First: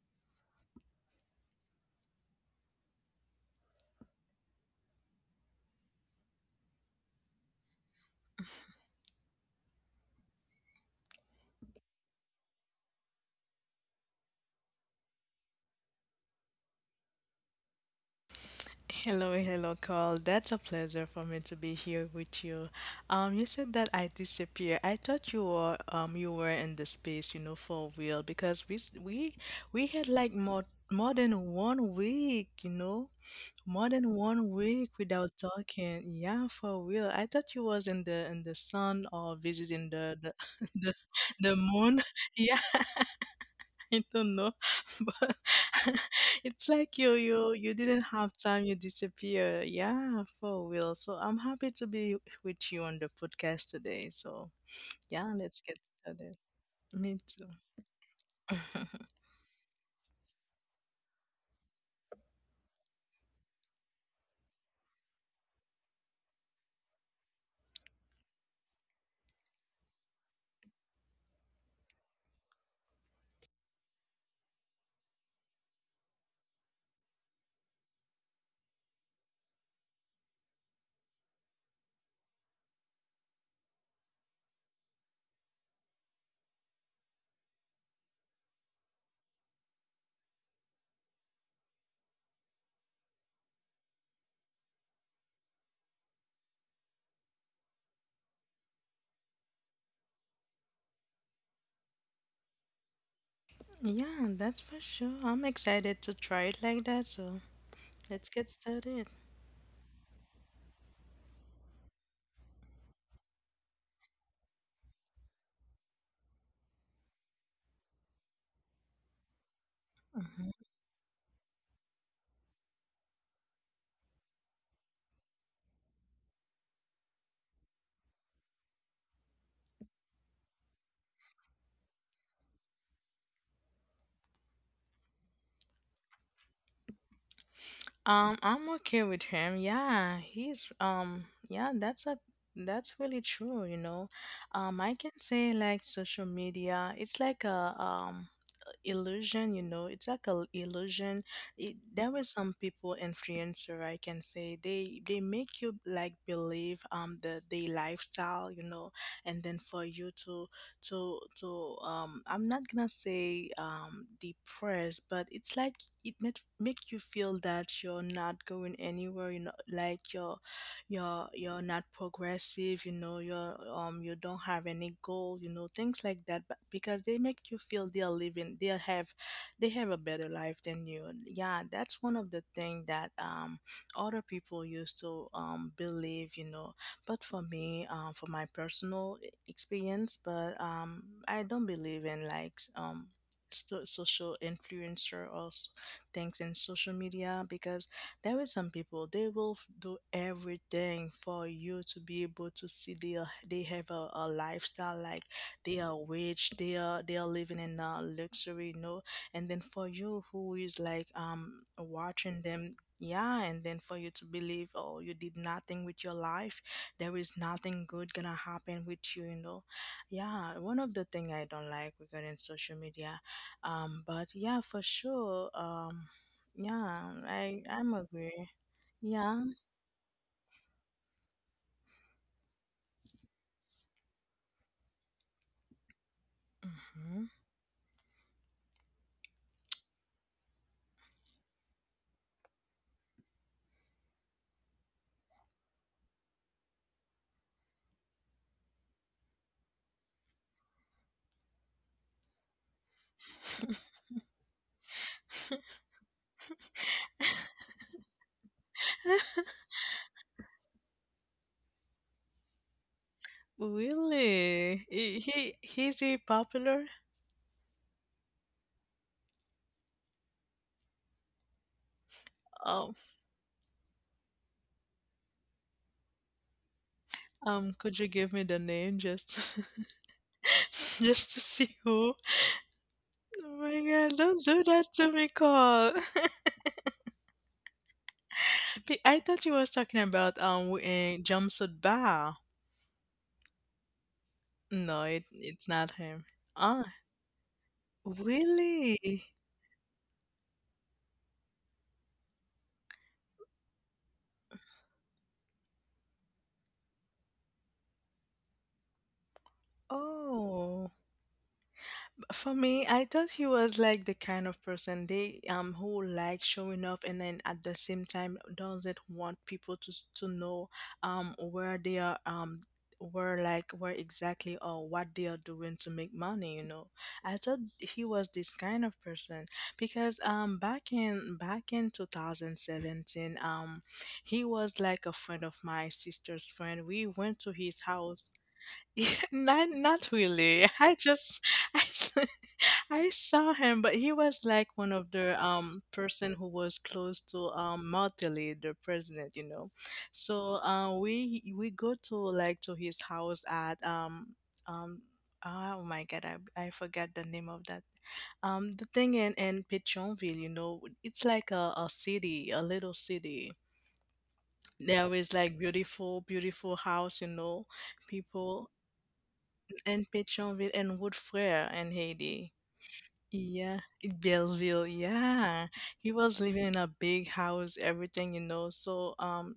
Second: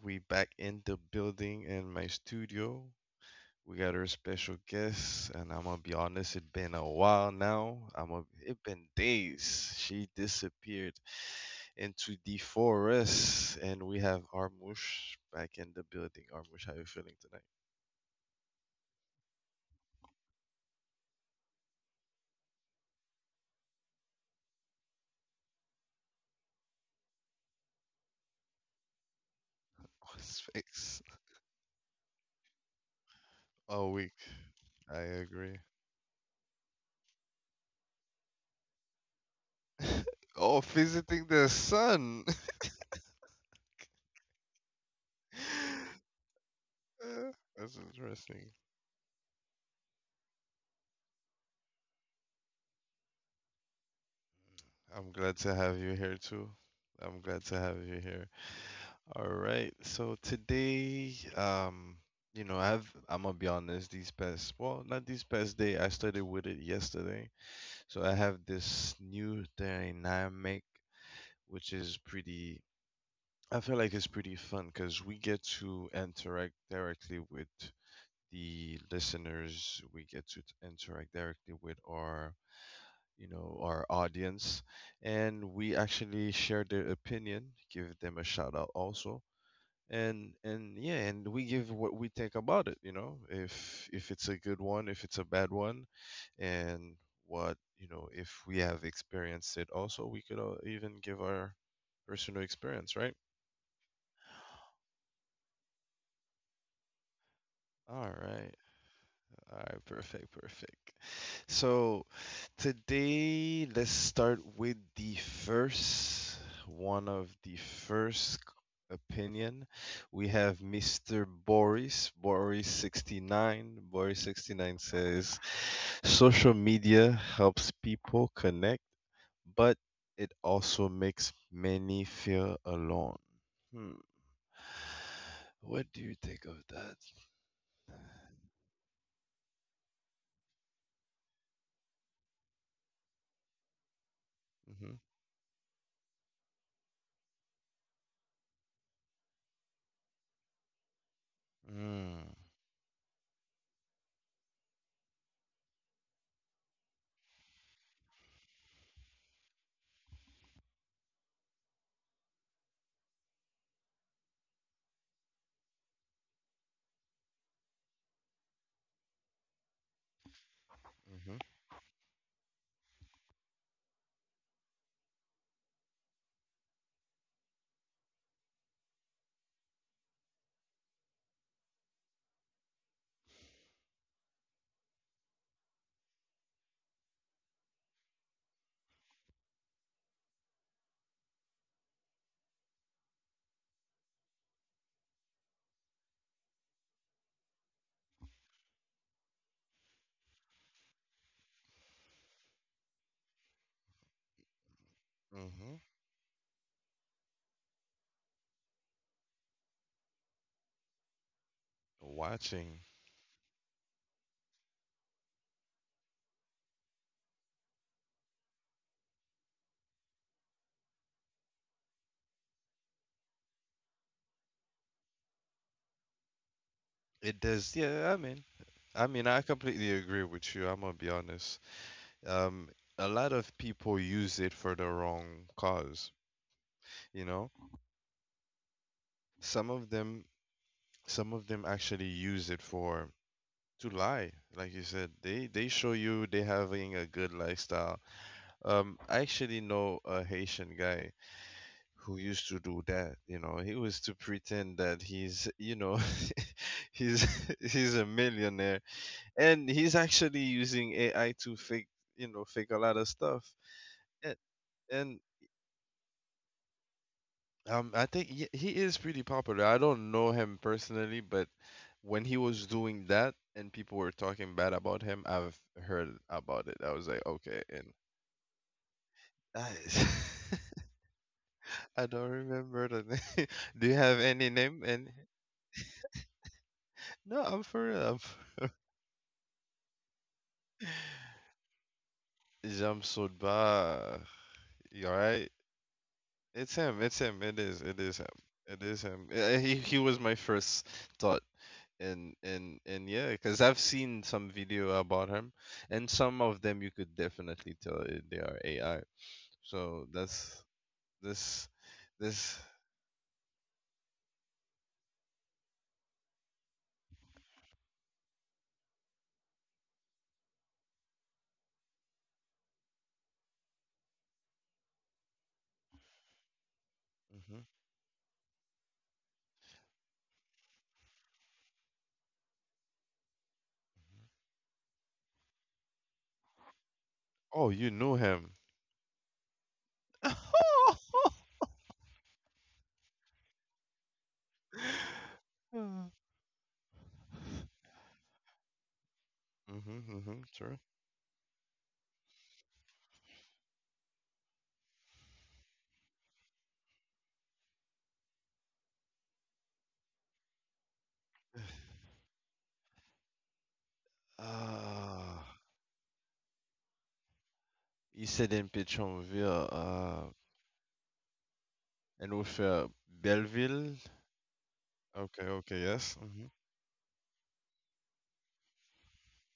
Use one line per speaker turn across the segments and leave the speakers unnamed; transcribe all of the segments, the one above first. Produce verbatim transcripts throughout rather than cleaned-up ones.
We back in the building in my studio. We got our special guest, and I'm gonna be honest, it's been a while now. I'm a, it been days. She disappeared into the forest, and we have Armush back in the building. Armush, how you feeling
Hello, hello, Carl. That's a pleasure for me to be here with you. Um, you said that I disappear. I thought you were um you were in the space, you know, for real because we s- we we had
tonight?
like more
Space.
more than one week, you know, more
All
than
week.
one week
I
without
agree.
talking. Yeah, for real. I thought you was in the in the sun or visiting the the
Oh,
the,
visiting the
the moon.
sun.
Yeah, I don't know, but it's like you
Uh,
you you
That's
didn't have
interesting.
time, you disappear. Yeah, for real. So I'm happy to be with you on the podcast today. So
I'm
yeah,
glad to
let's get
have you here
started.
too.
Me
I'm
too.
glad to have you here. All right. So today, um, you know, I've I'm gonna be honest. These past, well, not these past day. I started with it yesterday. So I have this new dynamic, which is pretty. I feel like it's pretty fun because we get to interact directly with the listeners. We get to t- interact directly with our you know our audience, and we actually share their opinion, give them a shout out also, and and yeah, and we give what we think about it. You know, if if it's a good one, if it's a bad one, and what you know if we have experienced it also, we could uh, even give our personal experience, right?
Yeah, that's for sure. I'm excited to try it like that. So
All
let's get
right.
started.
All right, perfect, perfect. So today, let's start with the first, one of the first opinion. We have mister Boris, Boris sixty-nine. Boris sixty-nine says social media helps people connect, but it also makes many feel alone. Hmm. What do you think of that?
Um, I'm okay with him. Yeah, he's um, yeah, that's a that's really true, you know. Um, I
Mm-hmm.
can say like social media, it's like a um illusion, you know, it's like a illusion. It, there were
Mm-hmm.
some people influencer I can say they they make you like believe um the the lifestyle, you know, and then for you to to to um I'm not gonna say um depressed, but it's like it make make you feel that you're not going anywhere, you know, like you're you're
Mm-hmm.
you're not progressive, you know, you're um you don't have any goal, you know, things like that, but because they make you feel they're living, they have they have a better life than you. Yeah, that's one of the things that um other people used to um believe, you know, but for me, um for my personal e- experience, but um I don't believe in like um so- social influencer or s- things in social media, because there is some people they will f- do everything for you to be able to see they are, they have a, a lifestyle like
Mm-hmm.
they are rich, they are they are living in a luxury, you know. And then for you who is like um watching them,
Watching.
yeah, and then for you to believe, oh, you did nothing with your life, there is nothing good gonna happen with you, you know. Yeah, one of the thing I don't like regarding social media. Um but yeah, for sure, um yeah,
It
I
does,
I'm
yeah. I mean,
agree.
I mean,
Yeah.
I completely agree with you. I'm gonna be honest. Um, a lot of people use it for the wrong cause.
Hmm.
You know, some of them, some of them actually use it for, to lie. Like you said, they they show you they having a good lifestyle. Um, I actually know a Haitian guy who used to do that. You know, he was to pretend that he's, you know, he's he's a millionaire, and he's actually using A I to fake, you know, fake a lot of stuff. And,
Really?
and
He, he he's he popular?
um, I think he, he is pretty popular. I don't know him personally, but when he was
Um
doing that and people were talking bad about him, I've heard about it. I was like, okay,
um
and
could you give me the name just
I,
just to see
I
who?
don't remember the name.
Oh my
Do you have
God, don't
any
do
name?
that
And
to me, Cole.
no, I'm for real. I'm for
Be- I thought you was talking about um w-
real.
eh, jumpsuit bar.
Jamsudba. You
No, it
alright?
it's not him.
It's
Ah,
him. It's him. It is. It is him. It is
really?
him. Uh, He he was my first thought, and and and yeah, because I've seen some video about him, and some of them you could definitely tell i- they are A I. So that's
Oh.
this
For
this.
me, I thought he was like the kind of person they um who likes showing off and then at the same time doesn't want people to s- to know um where they are, um where like where exactly or what they are doing to make money, you know. I thought
Hmm.
he was this kind of person because um back in back in twenty seventeen. Um he was like a friend of my sister's friend. We went to
Oh,
his
you know
house.
him.
Not not really. I just I, s- I saw him, but he was like one of the um person who was close to um Martelly, the president, you know.
Mm-hmm, mm-hmm.
So
Sure.
uh, we we go to like to his house at um um ah, oh my God, I I forgot the name of that, um the thing in in Pétionville, you know, it's like a, a city, a little city. There is
Ah,
like beautiful, beautiful house, you know,
il s'est d'un
people,
Pétionville,
and
uh,
Pétionville and Woodfrere in
and we
Haiti. Yeah,
Belleville.
in Belleville.
Okay,
Yeah,
okay,
he
yes.
was
Mm-hmm.
living in a big house, everything, you know. So, um,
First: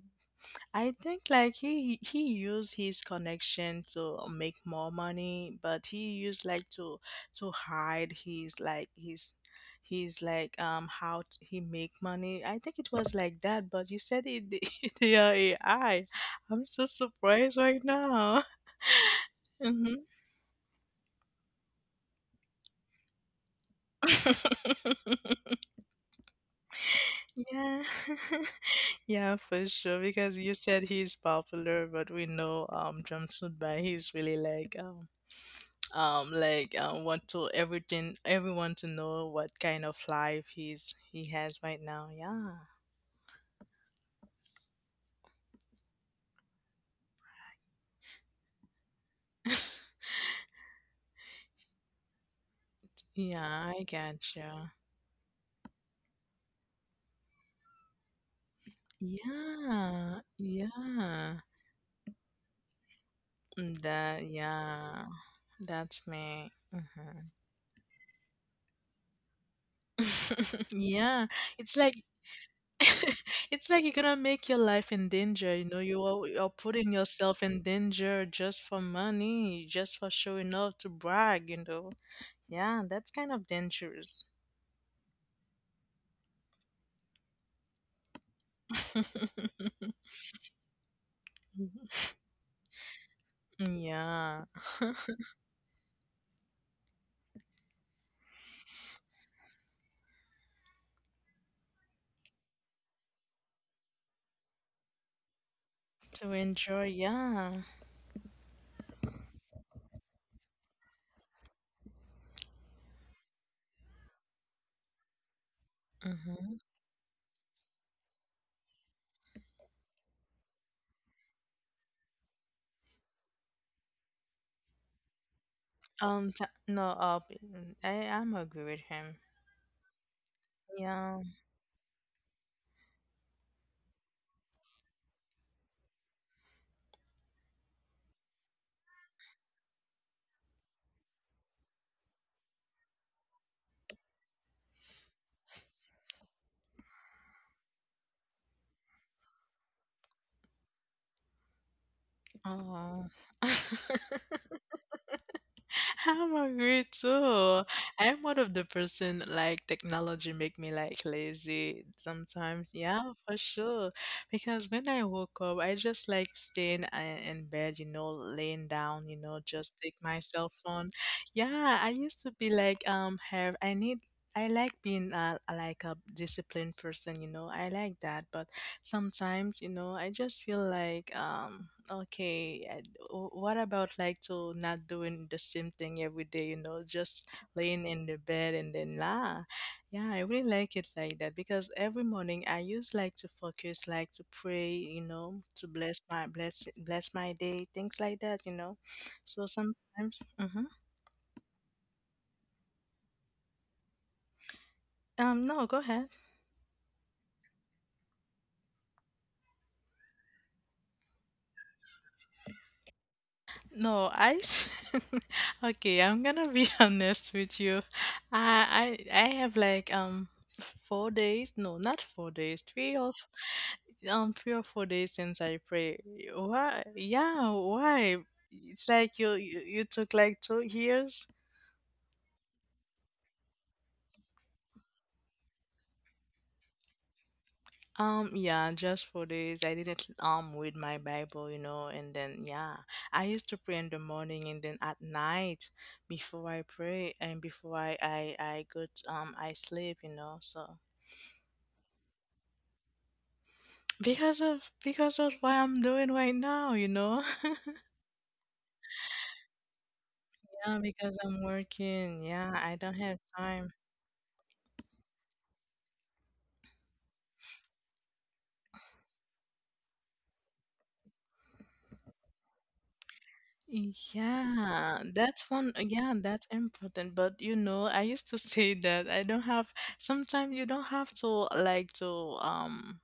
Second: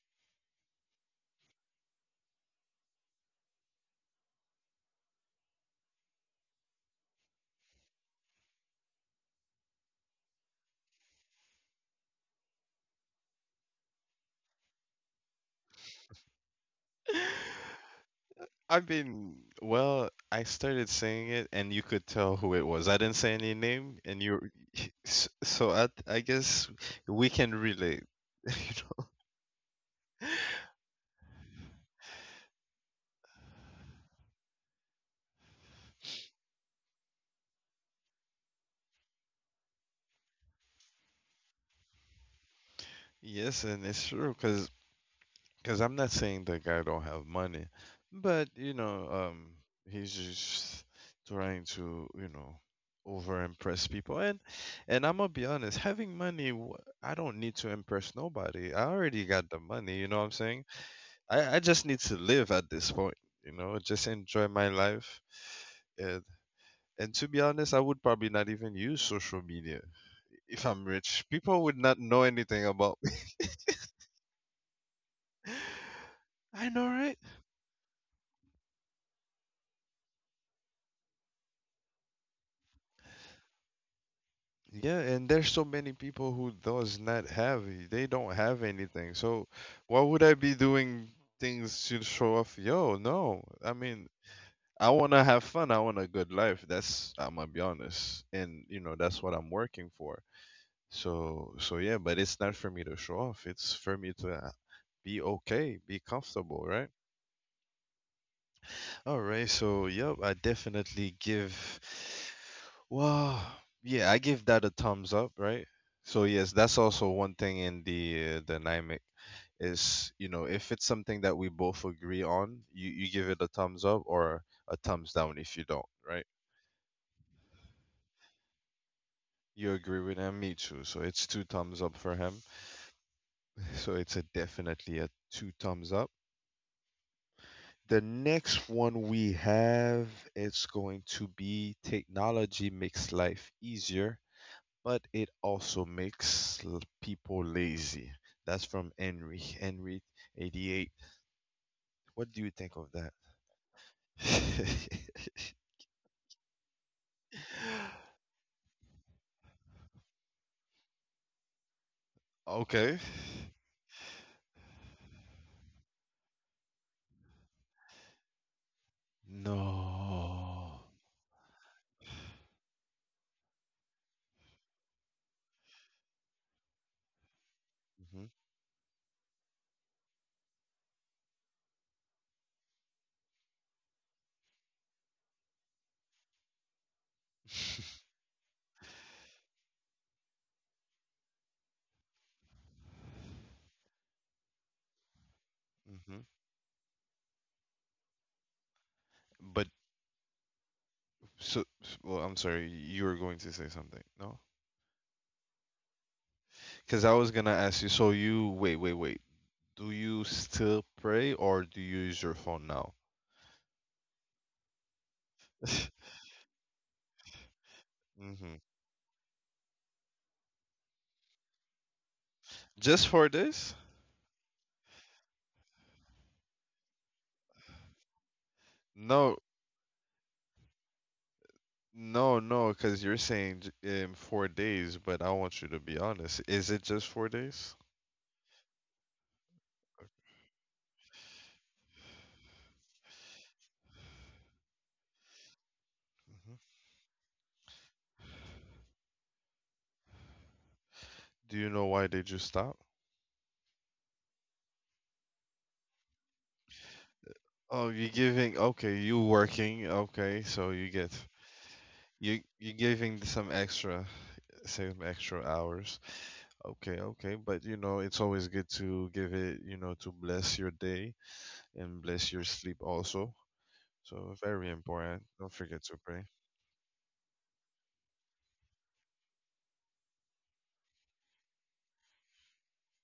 I think like he he used his connection to make more money, but he used like to to hide his like his his like um how t- he make money. I think it was like that, but you said it the A I. I'm so surprised right now.
I mean,
Hmm.
well, I started saying it, and you could tell who it was. I didn't say any name, and you. s- So I, I guess we can
Yeah.
relate. You know?
Yeah, for sure. Because you said he's popular, but we know um Jumpsuit by he's really like um um like um want to everything everyone to know what kind of life he's he has right now. Yeah.
Yes, and it's true, cause, 'cause I'm not saying the guy don't have money, but you know, um, he's just trying to, you know, over
Yeah, I
impress people,
got
and
you.
and I'm gonna be honest, having money, wh- I don't need to impress nobody. I already got the money. You
Yeah.
know what I'm saying?
Yeah.
I, I just need to live at this point, you know, just
That
enjoy my
yeah.
life.
That's
And
me.
and
Mhm.
to be honest, I would probably not even use social media if I'm
Yeah.
rich. People
It's
would
like
not know anything about me.
it's like you're gonna make your life in danger, you know, you are you're
I know,
putting
right?
yourself in danger just for money, just for showing off, to brag, you know. Yeah, that's kind of dangerous.
Yeah, and there's so many people who does not have it. They don't have anything. So why would I be doing things to show off? Yo, no. I mean,
Yeah.
I want to have fun. I want a good life. That's, I'm gonna be honest. And you know, that's what I'm working for. So, so yeah, but it's not for me to show off. It's for me to uh, be okay, be
To
comfortable,
enjoy,
right?
yeah.
All right. So, yep, I definitely give. Well, yeah, I give that a thumbs up, right? So yes,
Mm-hmm.
that's also one thing in the uh, dynamic is, you know, if it's something that we both agree on, you you give it a thumbs up or a thumbs down if you don't, right?
Um, t- no, uh, I, I'm agree with him.
You agree with him, me too. So
Yeah.
it's two thumbs up for him. So it's a definitely a two thumbs up. The next one we have, it's going to be technology makes life easier, but it also makes l- people lazy. That's from Henry, Henry eighty-eight. What do you think of
Oh.
that?
I'm agree too. I'm one of the person like technology make me like lazy sometimes.
Okay.
Yeah, for sure. Because when I woke up, I just like staying in, uh, in bed, you know, laying down, you know, just take my cell
No.
phone. Yeah, I used to be like um have I need I like being uh, like a disciplined person, you know. I like that,
Hmm.
but sometimes you know I just feel like um okay, I- w- what about like to not doing the same thing every day, you know, just laying in the bed, and then nah, yeah, I really like it like that, because every morning I used like to focus, like to pray, you know, to bless
Hmm.
my bless bless my day, things like that, you know. So
But
sometimes hmm.
so, well, I'm sorry, you were going to say something, no?
Um no, go ahead.
Because I was gonna ask you. So you, wait, wait, wait. Do you still pray or do you use your phone now?
No, I s- okay, I'm gonna be honest with you.
Hmm.
I I I have like um four days, no, not four days, three
Just
or
for
f-
this?
um three or four days since I pray. Why? Yeah, why? It's like you
No,
you, you took like two years.
no, no, because you're saying j- um, four days, but I want you to be honest. Is it just four days?
Um, yeah, just for days I didn't um read my Bible, you know, and then yeah, I used to pray in the morning and then at night before
Hmm.
I pray and before I I I go to, um I sleep, you know. So
Do you know why did you stop?
because of because of what I'm doing right now, you know.
Oh, you're giving. Okay, you working. Okay, so
Yeah,
you get,
because I'm working.
you
Yeah,
you
I don't have
giving some
time.
extra, some extra hours. Okay, okay, but you know it's always good to give it. You know, to bless your day and bless your sleep also. So very
Yeah,
important.
that's
Don't
one.
forget to
Yeah,
pray.
that's important. But you know, I used to say that I don't have. Sometimes you don't have to like to um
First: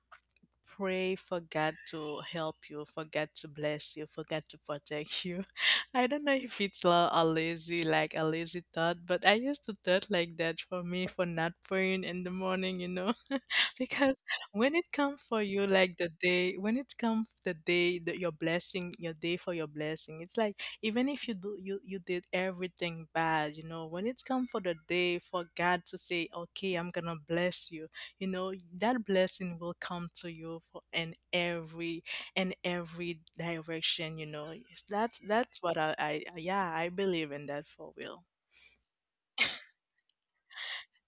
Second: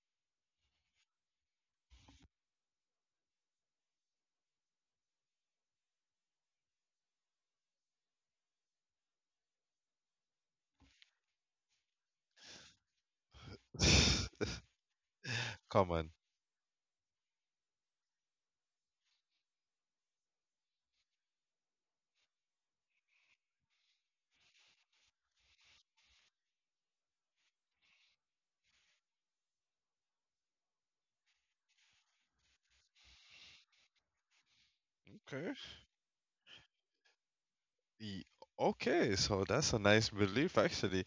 pray for God to help you, for God to bless you, for God to protect you. I don't know if it's la- a lazy, like a lazy thought, but I used to thought like that for me for not praying in the morning, you know. Because when it comes for you,
Come
like the
on.
day, when it comes the day that your blessing, your day for your blessing, it's like even if you do you you did everything bad, you know, when it's come for the day for God to say, okay, I'm gonna bless you, you know, that blessing will come to you for in every in every direction, you know. It's- That's
Okay.
that's what I, I yeah I believe in that for real.
Ye-. Okay, so that's a nice belief actually.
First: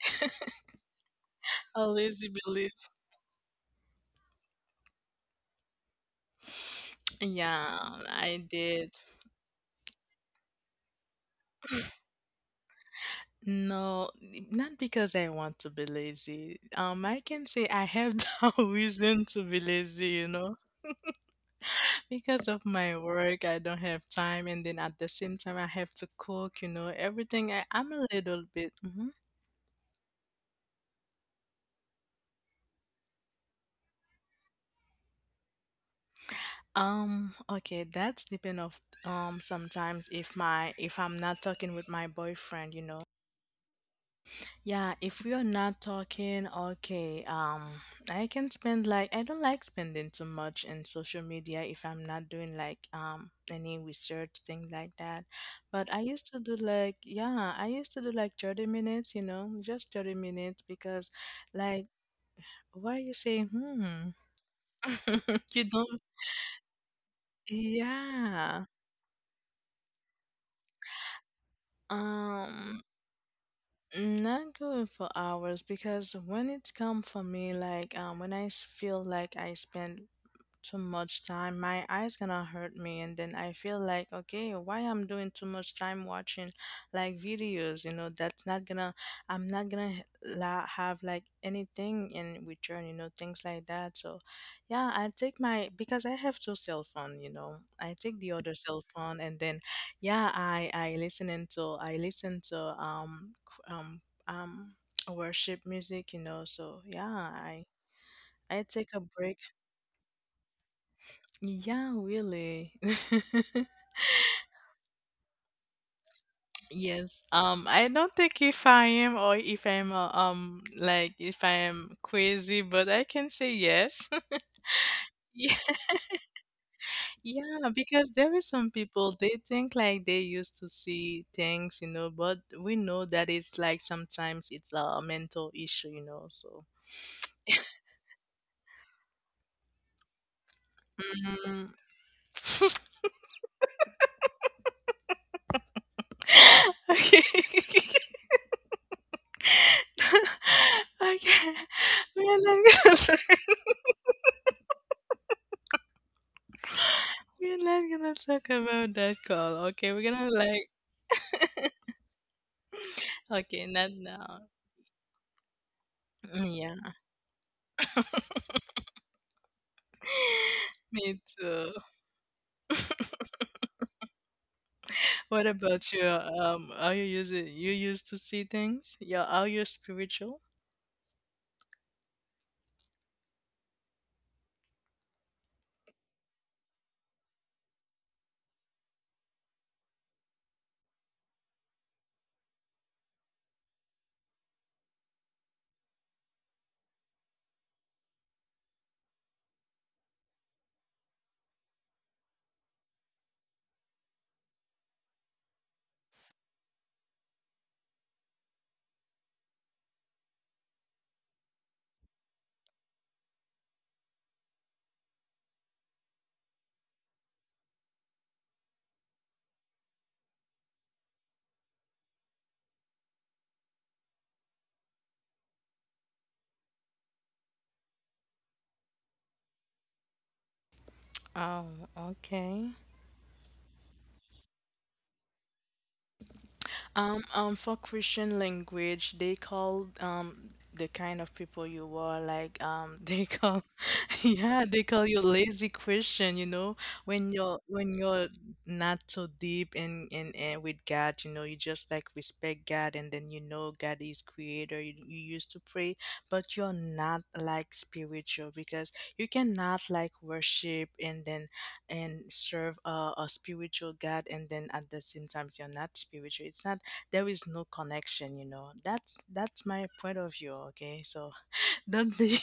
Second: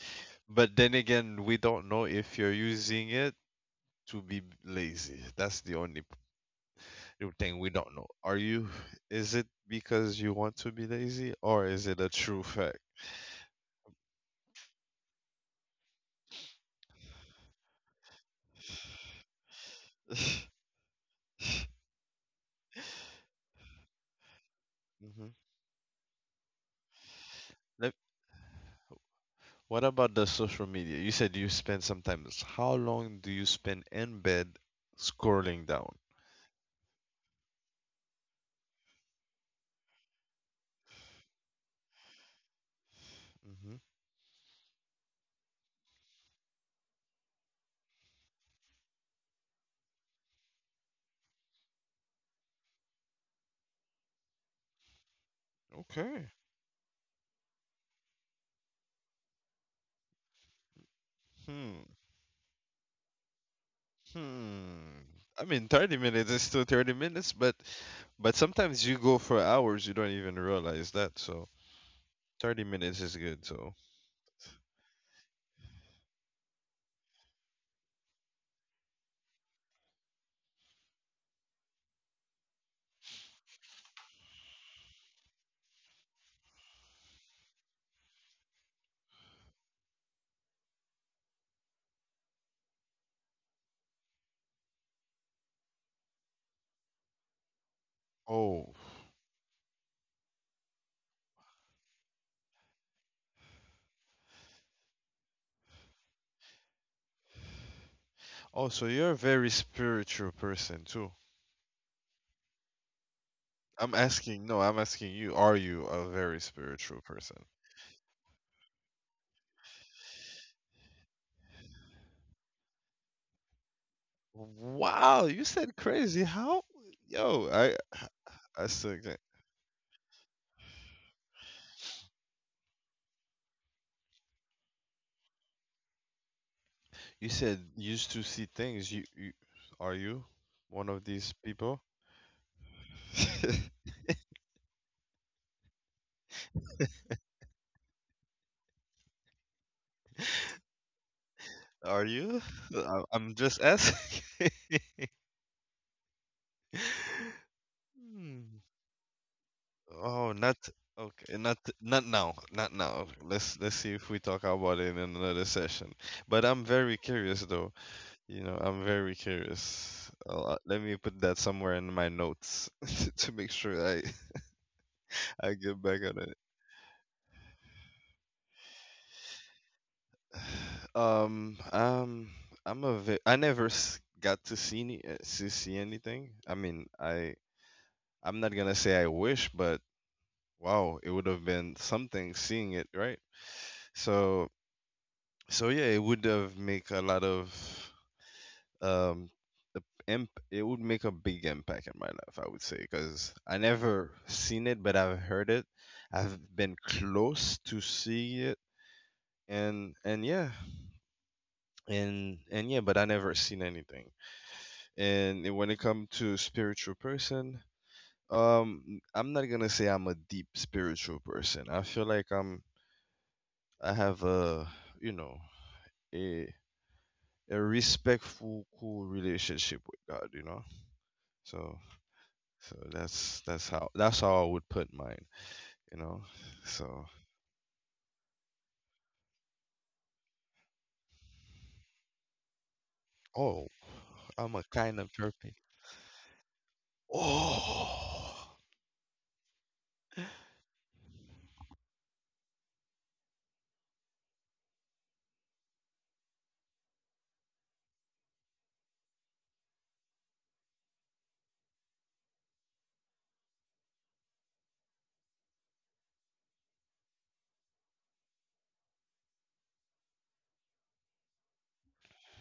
But then again, we
I
don't know
lazy
if you're
believe.
using it to be lazy. That's the only p- thing we
Yeah,
don't know. Are
I
you
did.
is it because you want to be lazy or is it a true fact?
No, not because I want to be lazy. Um, I can say I have no reason to be lazy, you
Hmm.
know, because of my work, I don't have time, and then at the same time, I have to cook, you know, everything. I, I'm a little bit, mhm.
What about the social media? You said you spend sometimes. How long do you spend in bed scrolling down?
Um, okay, that's depend of um sometimes if my if I'm not talking with my boyfriend, you know,
Hmm.
yeah, if we are not talking, okay, um, I can spend like I don't like spending too much in social media if I'm not doing like um any research thing like that. But I
Okay.
used to do like yeah, I used to do like thirty minutes, you know, just thirty minutes because
Hmm.
like why you say hmm.
Hmm. I mean,
You
thirty
don't
minutes is still thirty minutes, but but
yeah.
sometimes you go for hours, you don't even realize that. So thirty
Um,
minutes is good. So
Not going for hours, because when it's come for me, like um, when I s- feel like I spend too much time my eyes gonna hurt me, and then I feel like okay, why I'm doing too much time watching like videos, you know, that's not gonna, I'm not gonna h- la- have like anything in return, you know, things like that. So yeah, I take my, because I have two cell phone, you know, I take the other
oh
cell phone, and then yeah, i i listen into I listen to um c- um um worship music, you know, so yeah, i I
oh, so
take a
you're a
break.
very spiritual person too.
Yeah, really.
I'm asking, no, I'm asking you, are you a very spiritual
Yes.
person?
Um, I don't think if I am or if I'm uh, um like if I am crazy, but I can say yes.
Wow, you
Yeah,
said crazy. How? Yo,
yeah,
I
because there is
I
some
still
people
can't.
they think like they used to see things, you know, but we know that it's like sometimes it's a mental issue, you know, so.
You said used to see things. You, you are you one of these
Mhm.
people?
Okay. Okay.
Are you?
Man, I'm
I- I'm just asking.
We're not gonna talk
Hmm.
about that, call. Okay, we're gonna
Oh, not
like…
okay. Not not now. Not now. Let's
okay,
let's
not
see if we talk
now.
about it in another session. But
Mm,
I'm
yeah.
very curious, though. You know, I'm very curious. Uh, let me put
Me
that
too.
somewhere in my notes to make sure I
What
I get
about
back
you?
on it.
Um, are you using you used to see things? Yeah, are you spiritual?
Um, um, I'm a ve- I never s- got to see any uh, to see anything. I mean, I I'm not gonna say I wish, but wow, it would have been something seeing it, right? So, so yeah, it would have make a lot of um, the imp. It would make a big impact in my life, I would say, because I never seen it, but I've heard it. I've been close to see it, and and yeah, and and yeah, but I never seen anything. And when it come to spiritual person, um, I'm not gonna say I'm a deep spiritual person. I feel like I'm. I have a, you know, a a respectful, cool relationship with God, you know. So
Oh, okay.
so that's that's how that's how I would put mine, you know. So
Um, um, for Christian language, they call um the kind of people you are like um they call
oh, I'm a
yeah, they
kind
call
of
you
chirpy.
lazy Christian. You know, when you're when you're
Oh,
not so deep in in, in with God, you know, you just like respect God, and then you know God is creator. You, you used to pray, but you're not like spiritual, because you cannot like worship and then and serve a, a spiritual God, and then at the same time you're not spiritual. It's not… there is no connection, you know. That's that's my point of view. Okay, so don't be…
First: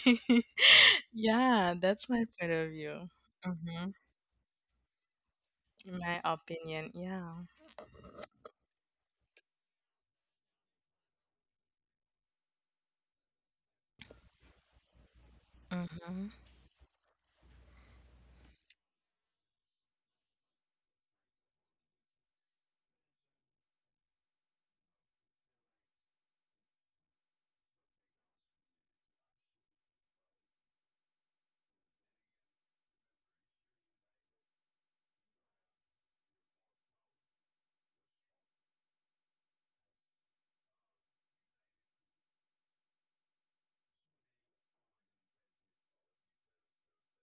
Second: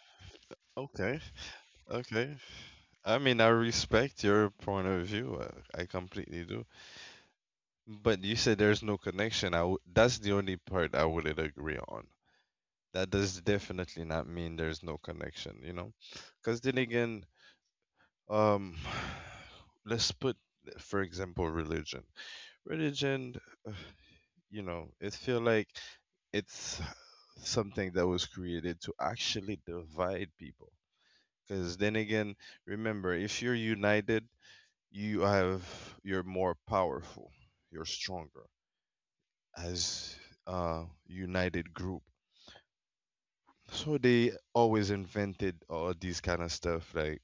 okay,
yeah, that's my
okay.
point of view.
I mean, I
Hmm.
respect your point of view. I, I
My
completely do.
opinion, yeah.
But you said there's no connection. I w that's the only part I wouldn't agree on. That does definitely not mean there's no connection, you know?
Mm-hmm.
Because then again, um, let's put, for example, religion. Religion, uh, you know, it feel like it's something that was created to actually divide people. Because then again, remember, if you're united, you have you're more powerful, you're stronger as a united group. So they always invented all these kind of stuff like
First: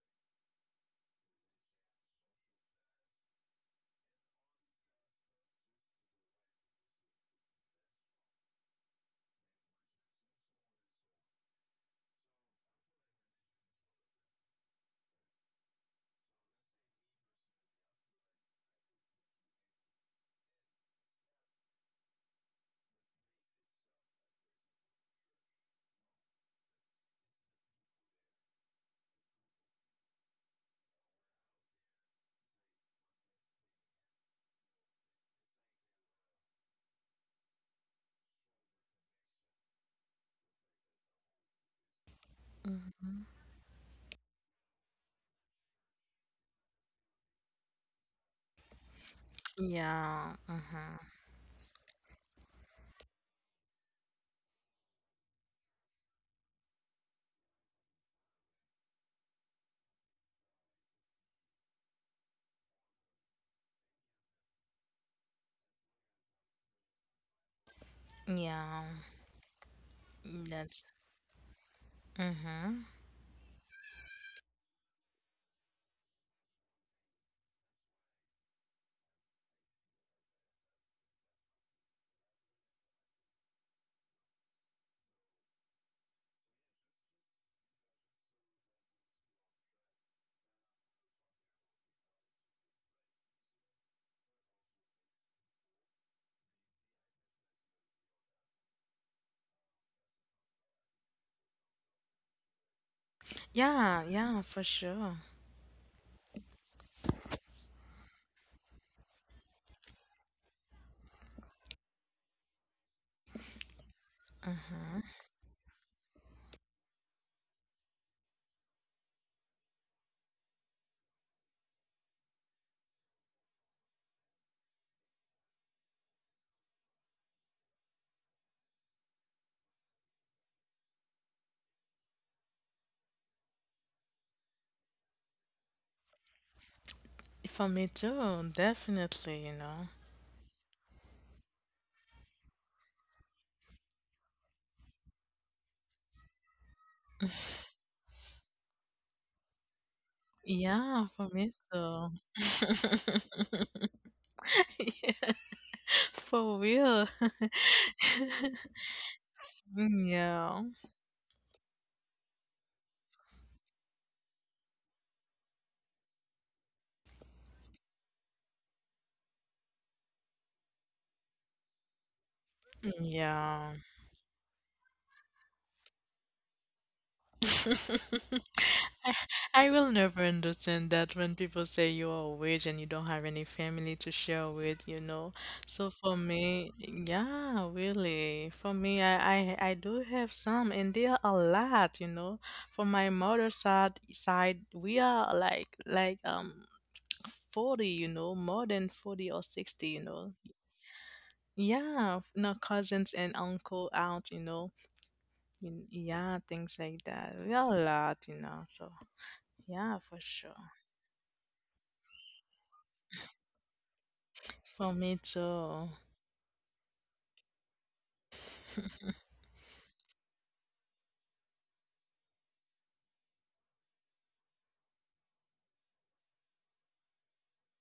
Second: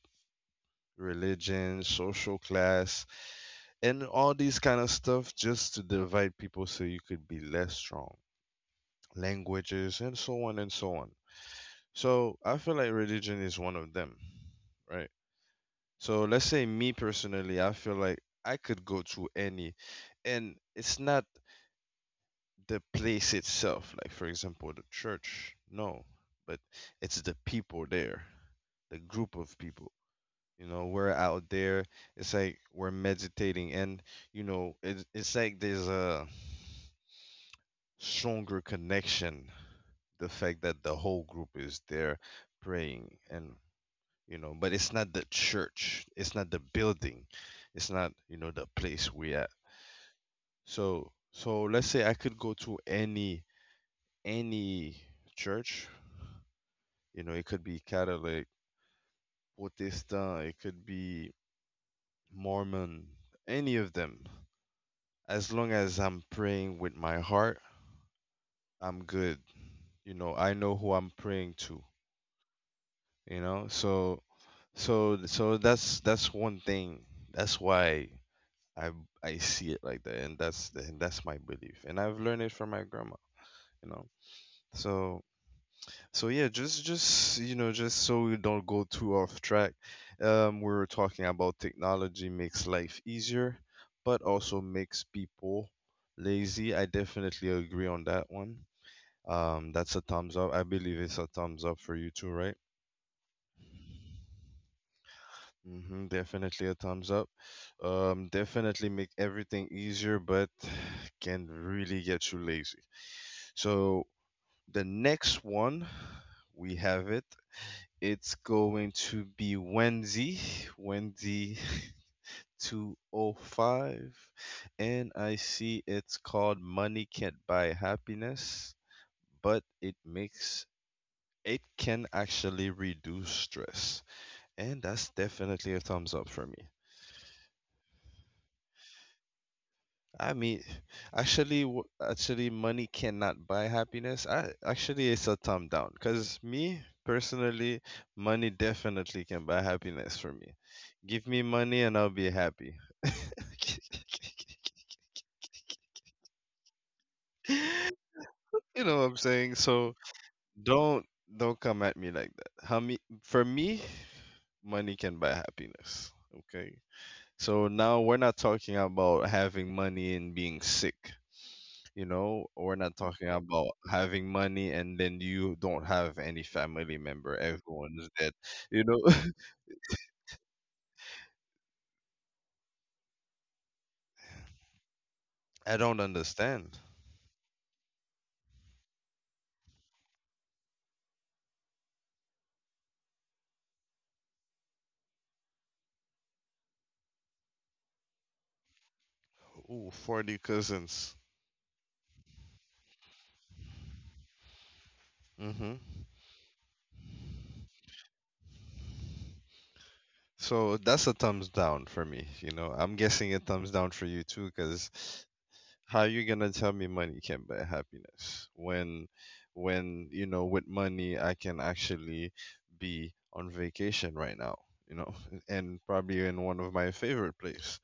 religion, social class, and all these kind of stuff just to divide people so you could be less strong, languages and so on and so on. So I feel like religion is one of them, right? So let's say, me personally, I feel like I could go to any— and it's not the place itself, like for example the church, no, but it's the people there, the group of people, you know, we're out there. It's like we're meditating and, you know it, it's like there's a stronger connection, the fact that the whole group is there praying. And you know, but it's not the church, it's not the building, it's not, you know, the place we at.
Yeah. Mm-hmm.
So so let's say I could go to any any church. You know, it could be Catholic, Protestant, it could be Mormon, any of them. As long as I'm praying with my heart,
Yeah,
I'm good. You know, I know
that's…
who I'm praying to.
mm-hmm.
You know. So So so that's that's one thing. That's why I I see it like that, and that's the- and that's my belief, and I've learned it from my grandma. You know. So so yeah, just just you know, just so we don't go too off track. Um, we were talking about technology makes life easier, but also makes people lazy. I definitely agree on that one. Um, that's a thumbs up. I believe it's a thumbs up for you too, right?
Yeah, yeah, for sure.
Hmm definitely a thumbs up. Um, definitely make everything easier, but can really get you lazy. So the
Mm-hmm.
next one, we have it. It's going to be Wendy, Wendy two oh five, and I see it's called Money Can't Buy Happiness, but it makes it can actually reduce stress, and that's definitely a thumbs up for me.
For me too, definitely, you know.
I mean, actually, w- actually, money cannot buy happiness. I actually, it's a thumb down. Cause me personally, money definitely can buy happiness for me.
Yeah,
Give
for
me
me
money and
too.
I'll be happy.
Yeah. For real.
You know what I'm saying? So
Yeah.
don't don't come at me like that. How me For me, money can buy happiness. Okay. So now we're not talking about having money and being sick. You know, we're not talking about
Yeah.
having money and then you don't have any family member. Everyone's dead. You know,
I will never understand that when people say you are a witch and you don't have any family to share with, you know.
I
So
don't
for me,
understand.
yeah, really. For me, I, I, I do have some and they are a lot, you know. For my mother's side side, we are like like um forty, you know, more than forty or sixty,
Ooh,
you know.
forty cousins.
Yeah, no cousins and uncle out, you know.
hmm
In- yeah, things like that. We are a lot, you know, so yeah, for sure.
So that's a thumbs down for me. You know, I'm guessing a thumbs down for you too, because
For me too.
how you gonna tell me money can buy happiness when, when you know, with money I can actually be on vacation right now. You know, and probably in one of my favorite place.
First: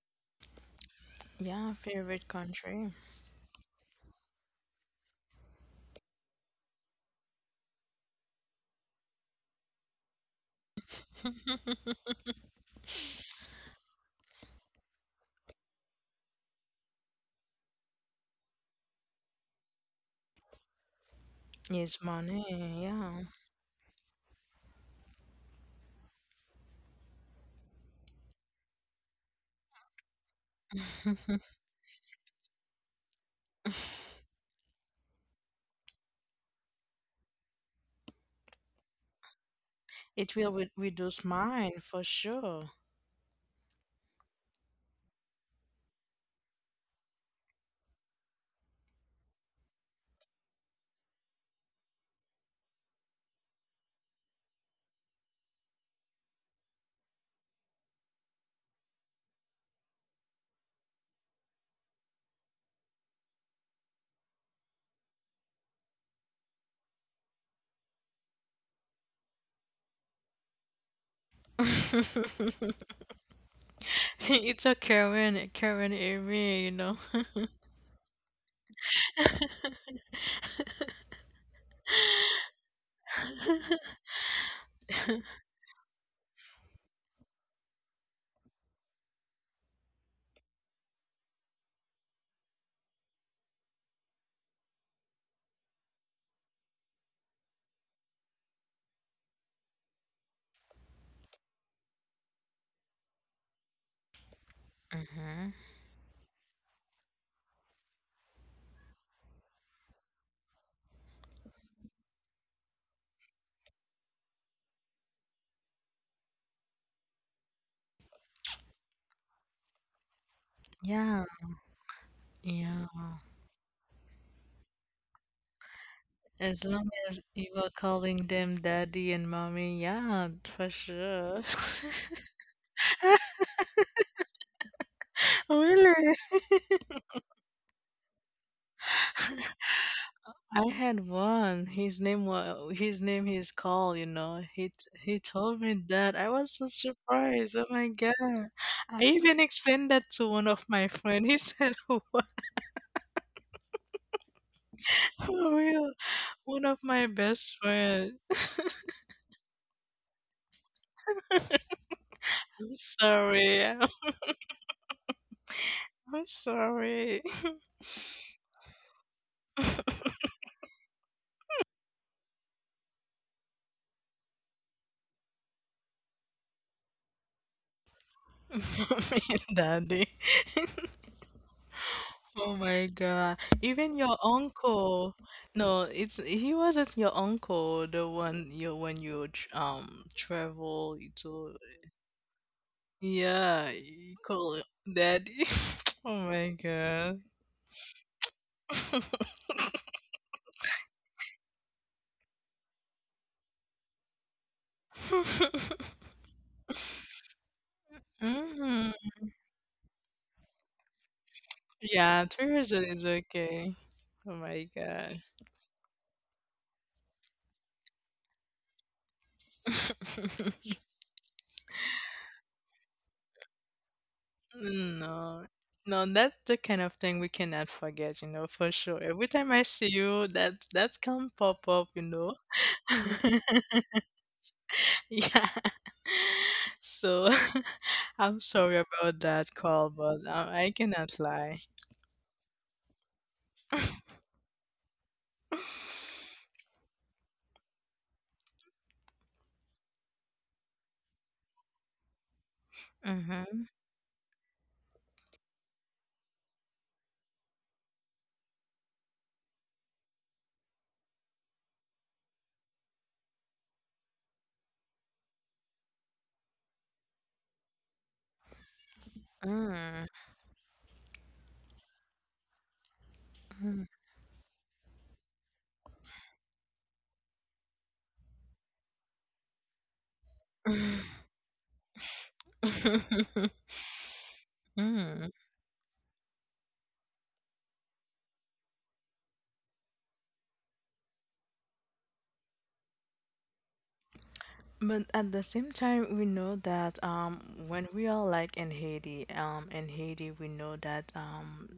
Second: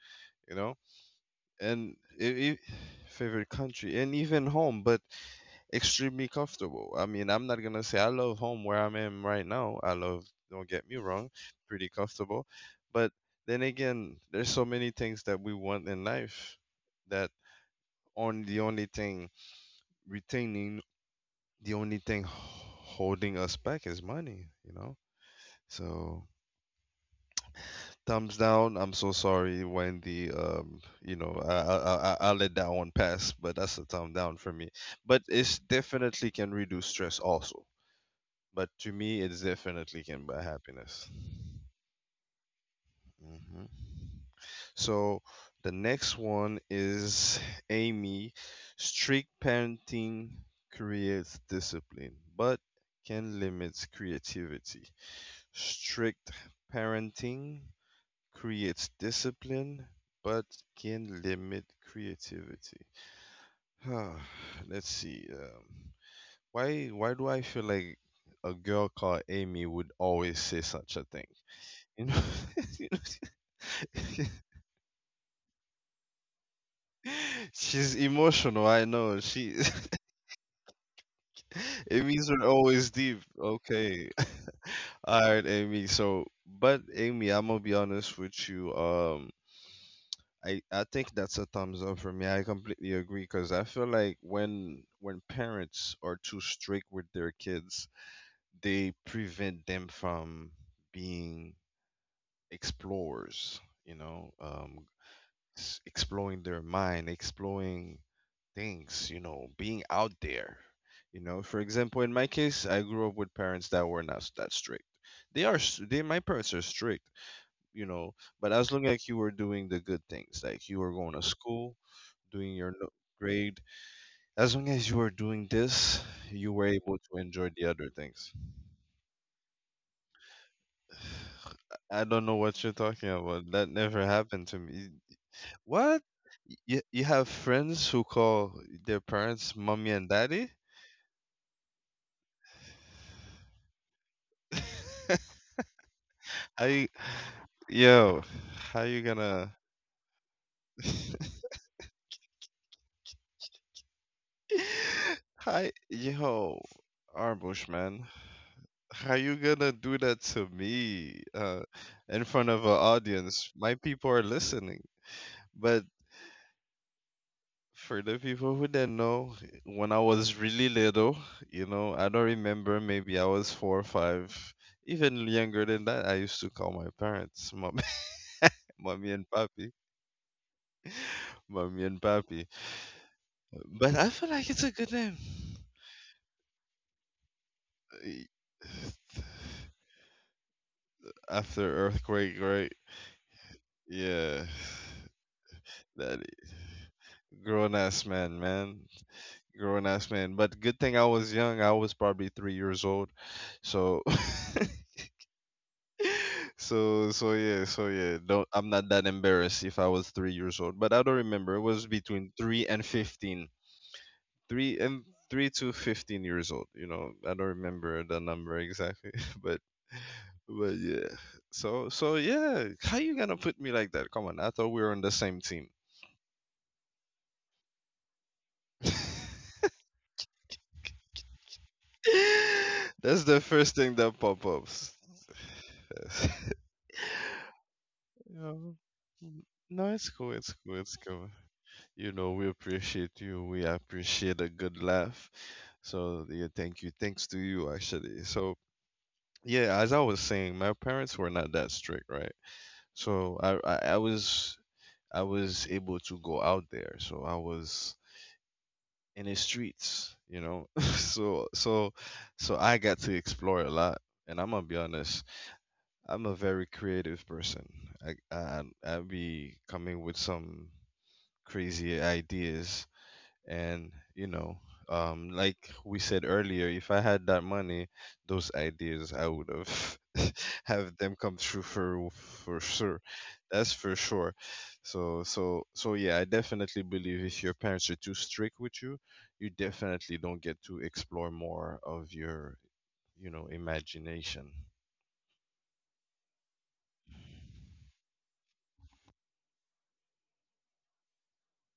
You know,
Yeah,
and i
favorite
i-
country
favorite country and even home, but extremely comfortable. I mean, I'm not gonna say I love home where I'm in right now. I love, don't get me wrong, pretty comfortable. But then again, there's so many things that we want in life that on the only thing retaining, the only
is
thing
money. Yeah,
holding us back is money, you know? So thumbs down. I'm so sorry, Wendy. Um, you know, I I I, I I'll let that one pass, but that's a thumb down for me. But it's definitely can reduce stress also. But to me, it's definitely can
it
buy
will re-
happiness.
reduce mine for sure.
hmm So the next one is Amy. Strict parenting creates discipline, but can limit creativity. Strict parenting creates discipline, but can limit creativity. Let's see. Um, why why do I feel like a girl called Amy would always say such a thing? You know, you know,
It's a current current area, you know.
she's emotional. I know she. Amy's are always deep. Okay, all right, Amy. So, but Amy, I'm gonna be honest with you. Um, I, I think that's a thumbs up for me. I completely agree because I feel like when when parents are too strict with their kids, they prevent them from being explorers, you know, um,
Hmm.
s- exploring their mind, exploring things, you know, being out there. You know, for example, in my case, I grew up with parents that were not s- that strict. They are, s- they, My parents are strict, you know, but as long as you were doing the good things, like you were going to
Yeah,
school, doing your no-
yeah.
grade. As long as you were doing this, you were
As long
able to
as
enjoy
you
the
were
other
calling
things.
them daddy and mommy, yeah, for sure.
I don't know what you're talking about. That never happened to me. What?
Really?
You, you have friends who call their parents mommy and daddy?
I had one. His name was his name is Carl, you know. He t- he told me that. I was
How
so
you,
surprised. Oh my
yo,
God.
how you
I even
gonna?
explained that to one of my friend. He said, "Wow, for
Hi,
real,
yo,
one of my best
Arbush man,
friend."
how you gonna do that to me? Uh, in front of
I'm
an audience, my
sorry.
people are listening. But
I'm sorry.
for the people who didn't know, when I was really little, you know, I don't remember, maybe I was four or five, even younger than that, I used to call my parents mommy, mommy
Mommy
and
and
papi,
daddy.
mommy and papi.
Oh my God.
But
Even
I
your
feel like it's a good
uncle.
name.
No, it's he wasn't your uncle, the
Y-
one you when you tr- um travel to…
After earthquake, right?
yeah, you
Yeah,
call it daddy. Oh
that is
my God.
grown ass man, man, grown ass man. But good thing I was young. I was probably three years old, so so so yeah, so yeah, don't I'm not
Hmm.
that embarrassed if I was three years old, but I don't remember. It was
Yeah,
between
three
three
years
and
is
fifteen,
okay. Oh my
three and
God.
three to fifteen years old. You know, I don't remember the number exactly but but yeah. So so yeah, how you gonna put me like that? Come on, I thought we were on the same
No.
team.
No, that's the kind of thing we cannot forget, you know, for sure. Every time I see you, that that can pop up, you know.
That's the first thing that pop ups.
Yeah. So
You
I'm
know,
sorry about
n-
that call,
no, it's
but
cool,
um,
it's
I
cool, it's
cannot
cool.
lie.
You know, we appreciate you. We appreciate a good laugh. So yeah, thank you. Thanks to you actually. So yeah, as I was saying, my parents were not that strict, right? So I
Mm-hmm.
I, I was I was able to go out there. So I was in the streets, you know. so so so I got to explore a lot. And I'm gonna be honest, I'm a very creative person. I I I be coming
Mm.
with some crazy ideas, and you know, um like we said earlier, if I had that money, those ideas I would have
Mm.
have them come true for for sure. That's for sure. so
Mm.
so so yeah, I definitely believe if your parents are too strict with you, you definitely don't get to explore more of your, you know imagination.
But at the same time, we know that um, when we are like in Haiti, um, in Haiti, we know that um,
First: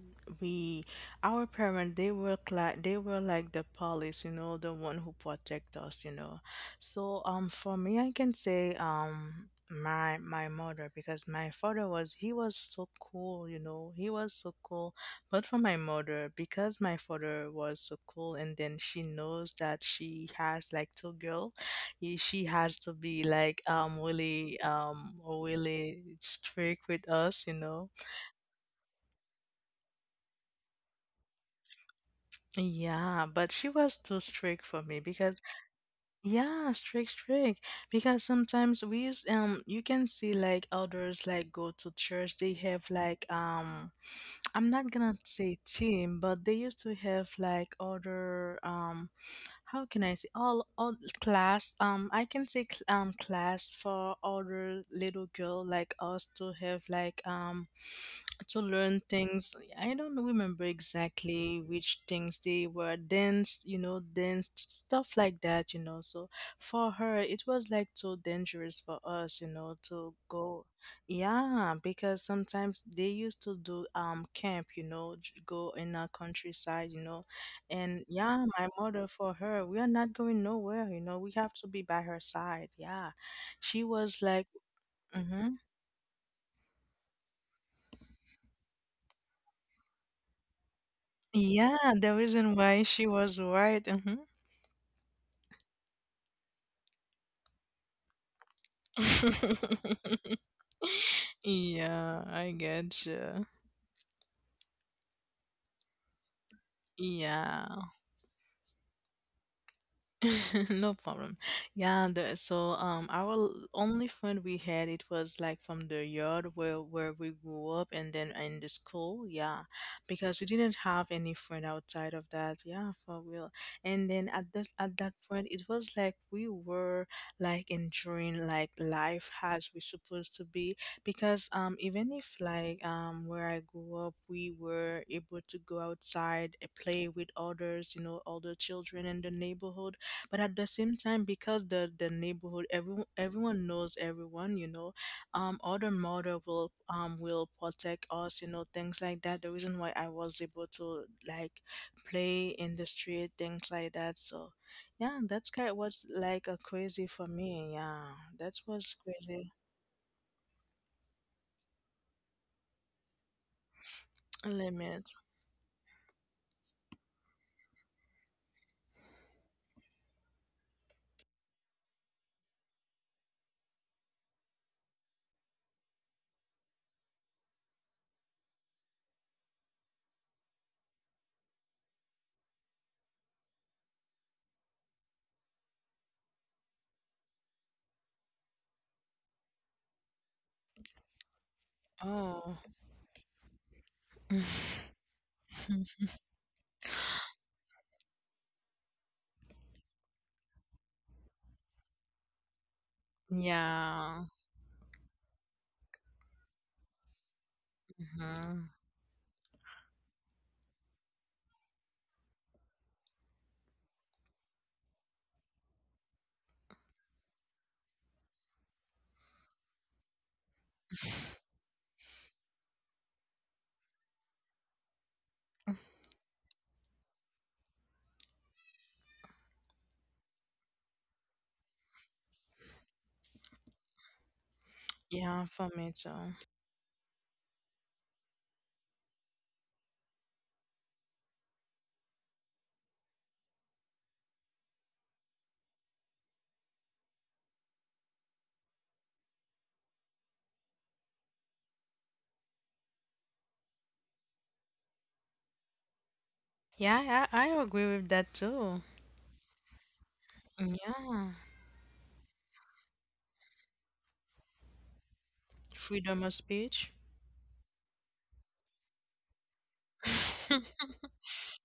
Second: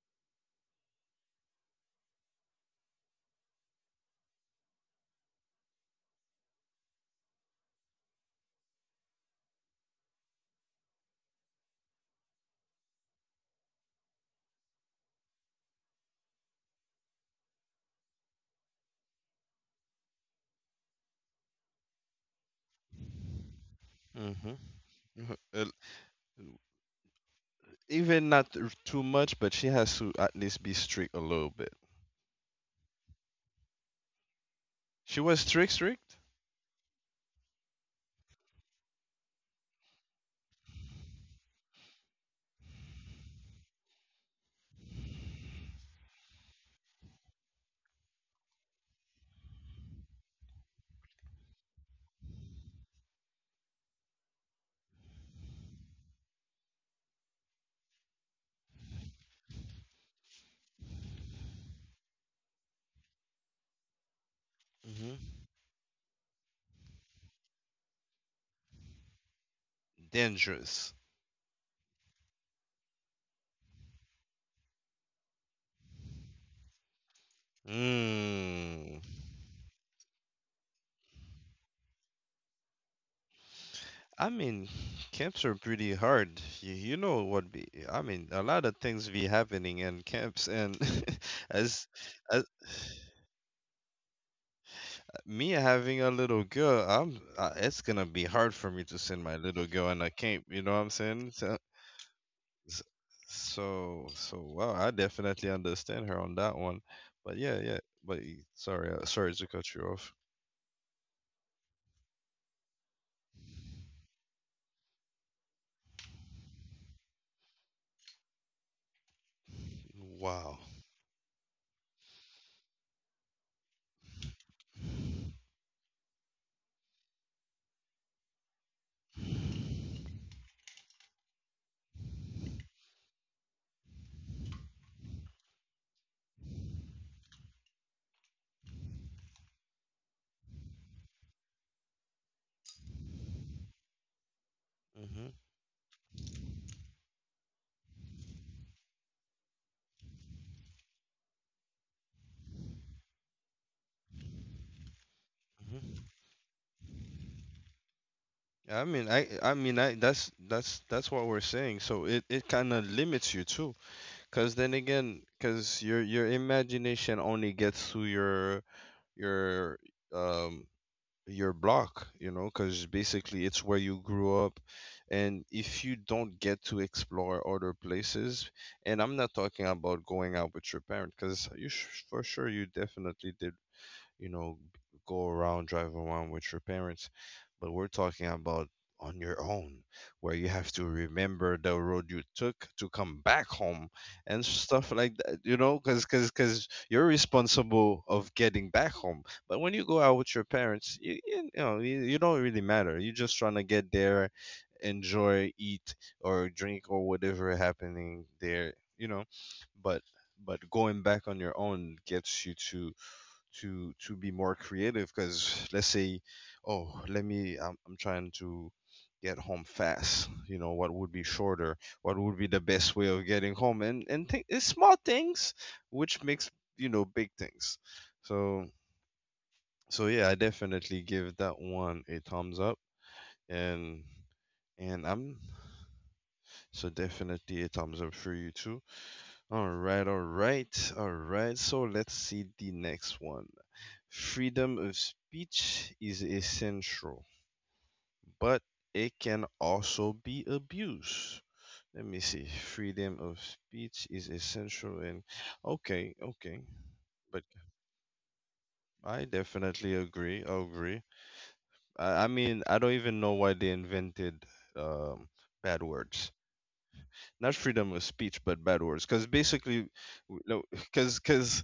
we, our parents, they were like they were like the police, you know, the one who protect us, you know. So um, for me, I can say um, my my mother, because my father was he was so cool, you know, he was so cool. But for my mother, because my father was so cool, and then she knows that she has like two girls, he, she has to be like um
Hmm.
really um really strict with us, you know.
Even not, r- too much, but she has to at least be strict a little bit.
Yeah, but she was too strict for me,
She was
because
strict, strict.
yeah, strict, strict. Because sometimes we use um you can see like others like go to church, they have like um I'm not gonna say team, but they used to have like other um how can I say all all class um I can say cl- um class for older little girl like us to have like um to learn things. I don't remember exactly which things they were, dance, you know, dance, stuff
Hmm.
like that, you know. So for her, it was like so dangerous for us, you know, to go.
Dangerous.
Yeah, because sometimes they used to do um camp, you know, j- go in a countryside, you know. And yeah, my
Mm.
mother for her, we are not going nowhere, you know. We have to be by her side. Yeah. She was
I
like,
mean, camps
mm-hmm.
are pretty hard. You, you know what be, I mean, a lot of things be happening in camps and as,
Yeah, the
as
reason why she was white.
me having a little girl, I'm uh, it's gonna be hard for me to send my little girl in a camp, you know what I'm saying? So
Yeah, I
s-
get you.
so, so wow, I definitely understand her on that one. But yeah, yeah,
Yeah.
but y- sorry, uh, sorry to cut you off.
No problem. Yeah, the, so um our l- only friend we had it was like from the yard where where we grew up, and then in the school, yeah. Because we
Wow.
didn't have any friend outside of that, yeah, for real. And then at that at that point it was like we were like enjoying like life as we supposed to be, because um even if like um where I grew up we were able to go outside and play with others, you know, other children in the neighborhood, but at the same time because the the neighborhood everyone everyone knows everyone, you know,
Mm-hmm.
um other mother will um will protect us, you know, things like that the reason why I was able to like play in the street, things like that. So yeah, that's kind of was like a crazy for me, yeah, that
I
was
mean, I
crazy.
I mean, I that's that's that's what we're saying. So it it kind of limits you too, because then
Limit.
again, because your your imagination only gets to your, your um your block, you know, because basically it's where you grew up, and if you don't get to explore other places, and I'm not talking about going out with your parent, because you sh for sure you definitely did, you know, go around, drive around with your parents. But we're talking about on your own, where you have to remember the road you
Oh.
took to come back home and stuff like that, you know, because because 'cause- 'cause you're responsible of getting back home. But when you go out with your parents, you, you know, you, you don't really matter. You're just trying to get
Yeah.
there, enjoy, eat, or drink, or whatever happening
Hmm.
there, you know, but but going back on your own gets you to to to be more creative, because let's say, oh, let me I'm, I'm trying to get home fast, you know, what would be shorter, what would be the best way of getting home? And and th- it's small things which makes, you know, big things. So so yeah, I definitely give that one a thumbs up. And and I'm
Yeah, for me too.
so, definitely a thumbs up for you too. All right, all right, all right, so let's see the next one. Freedom of speech is essential, but it can also be abused. Let me see. Freedom of speech is essential, and okay, okay.
Yeah, i,
But
I agree with that too.
I definitely agree. I agree.
Yeah.
I, I mean, I don't even know why they invented, um, bad
Freedom
words.
of speech.
Not freedom of speech, but bad words, because basically, w- no, because because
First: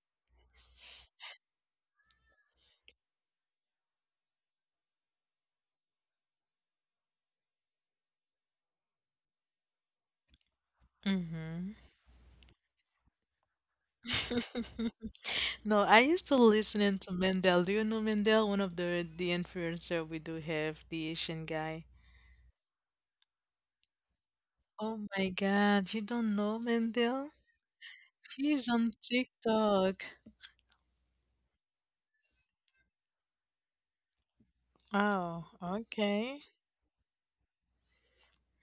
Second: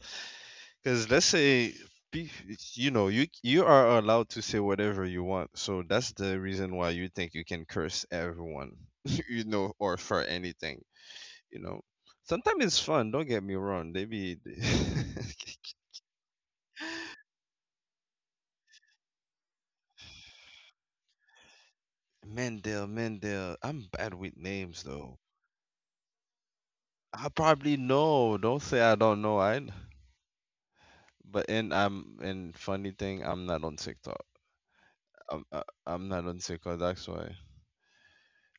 because let's say, pe- you know, you you are allowed to say whatever you want, so that's the reason why you think you can curse everyone you know, or for anything, you
Hmm.
know, sometimes it's fun, don't get me wrong, they be
No, I used to listening to Mendel. Do you know Mendel? One of the the influencer we do have, the Asian guy.
Mendel, Mendel, I'm bad with names
Oh
though.
my God, you don't know
I
Mendel?
probably know, don't
He's
say
on
I don't know. I—
TikTok.
but and I'm and funny thing, I'm not on TikTok. I'm
Oh,
I, I'm not on
okay.
TikTok. That's why.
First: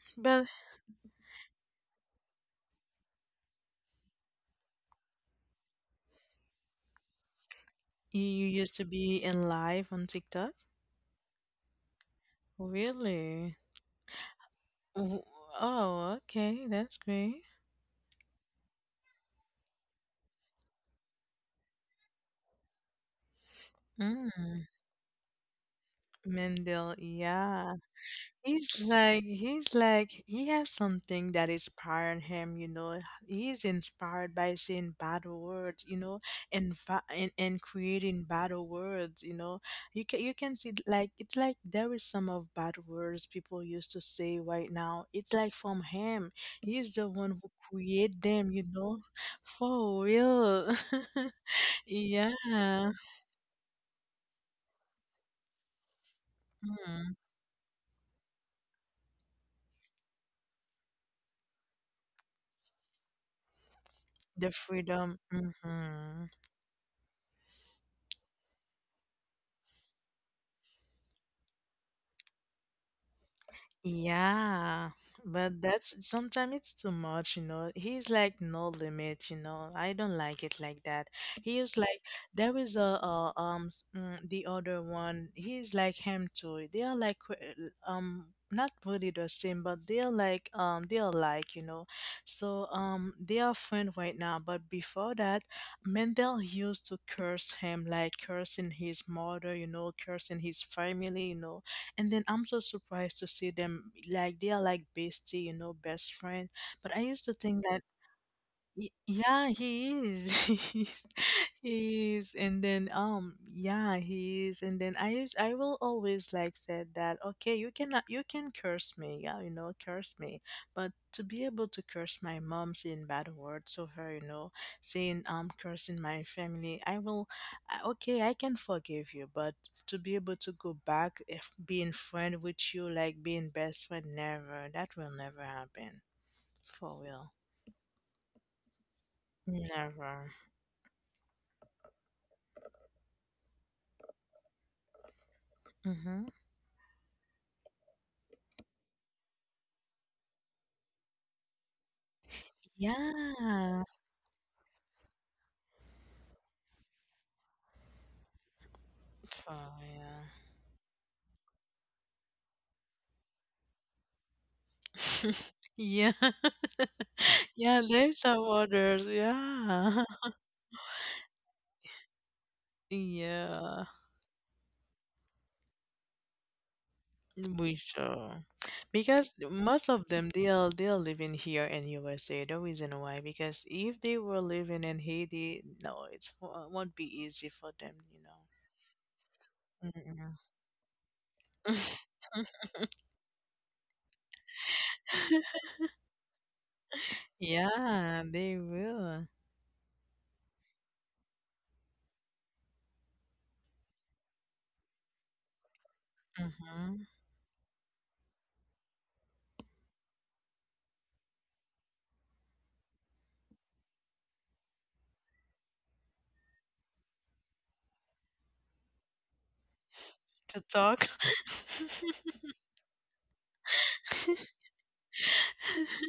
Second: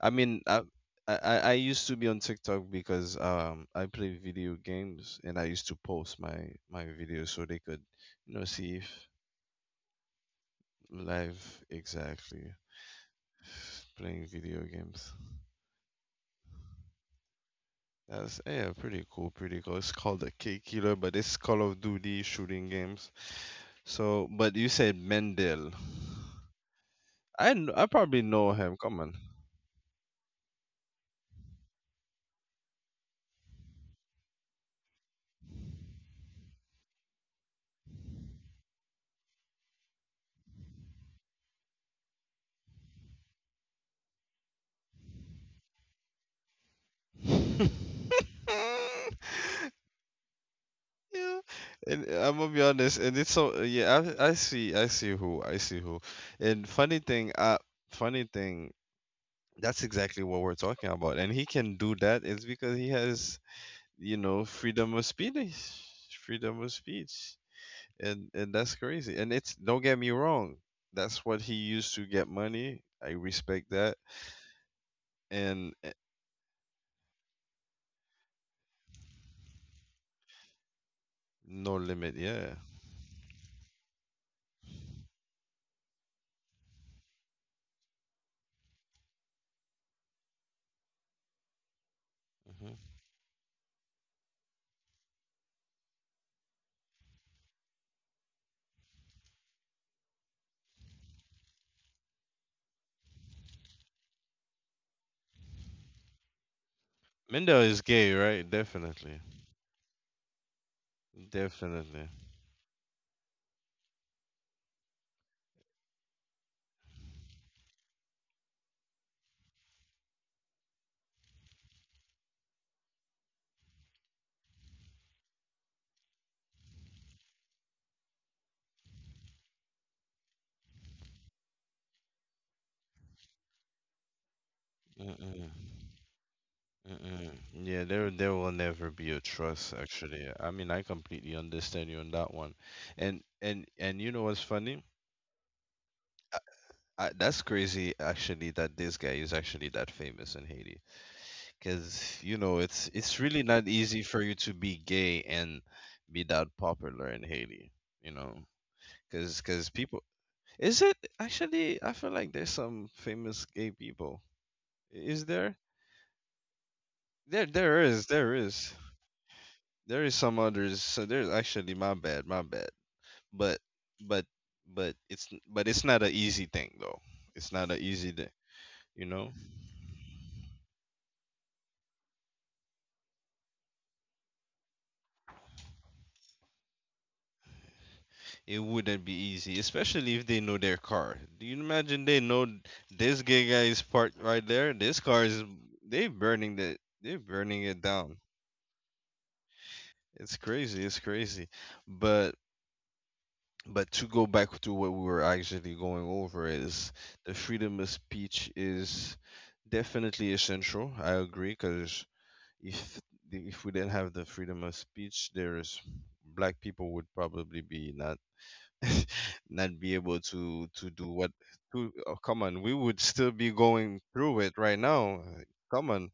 I mean,
But
I, I I I used to be on TikTok because um I play video games, and I used to post my my videos so they could,
you
you know,
you used
see
to
if—
be in live on TikTok?
live, exactly,
Really?
playing video games.
W- Oh, okay, that's great.
That's yeah, pretty cool, pretty cool. It's called the K Killer, but it's Call of Duty shooting games. So, but
Mm.
you said Mendel.
Mendel,
I kn-
yeah.
I probably know him.
He's
Come
like he's like he has something that inspired him, you know. He's inspired by seeing battle words, you know, and fa- and, and creating battle words, you know. You can you can see like it's like there is some of bad words people used to say right now. It's like from him. He's the one who
on.
create them, you know. For real.
Yeah, and uh,
Yeah.
I'm gonna be honest, and it's so uh, yeah. I I see, I see who, I see who. And funny
Mm.
thing, uh, funny thing. That's exactly what we're talking about, and he can do that. It's because he has, you know,
The
freedom of
freedom.
speech,
Hmm.
freedom of speech, and and that's crazy. And it's don't get me wrong, that's what he used to get money. I respect that,
Yeah, but
and eh,
that's sometimes it's too much, you know. He's like no limit, you know. I don't like it like that. He
no
is like
limit. Yeah.
there is a, uh um s- mm, the other one. He's like him too. They are like qu- um not really the same, but they are like um they are like, you know. So
hmm
um they are friend right now, but before that, Mendel used to curse him like cursing his mother, you know, cursing his family, you know, and then I'm so surprised to see them like they are like bestie, you know, best friend. But I used to
Mendel
think
is
that…
gay, right?
Y-
Definitely,
yeah, he is. He is.
definitely.
He is. And then um yeah, he is. And then I use I will always like said that, okay, you cannot you can curse me, yeah, you know, curse me. But to be able to curse my mom saying bad words over, you know, saying um cursing my family, I will… I- okay, I can forgive you, but to be able to go back if being friend with you, like being best friend, never. That will never
Mm-mm.
happen. For
Mm-mm.
real.
Yeah, there there will never be a trust actually.
Never.
I mean, I completely understand you on that one. And and and you know what's funny?
Mm-hmm.
I, that's crazy actually that this guy is actually that famous in Haiti. 'Cause you know, it's it's really not
Yeah.
easy for you to be gay and be that popular in Haiti, you know? 'Cause 'cause
Oh,
people.
yeah.
Is it actually I feel like there's some famous gay people. Is there?
Yeah.
There there
Yeah,
is,
there's
there
some
is.
others.
There
Yeah.
is some others. So there's actually my bad, my bad. But
Yeah,
but but it's but it's not an easy thing though. It's not an
we
easy thing.
sure.
You know,
Because most of them they are they are living here in U S A. The reason why, because if they were living in Haiti, no, it's it won't be easy for them, you know.
it wouldn't be easy, especially if they know their car. Do you imagine they know
Mm-mm.
this gay guy is parked right there? This car is, they burning the they burning it down.
Yeah, they will.
It's crazy. It's crazy. But But to go back to what we were actually going over is
Hmm.
the freedom of speech is definitely essential. I agree because if the- if we didn't have the freedom of speech, there's black people would probably be not not be able
To
to to do
talk.
what to. Oh, come on, we would still be going through it right now. Come on.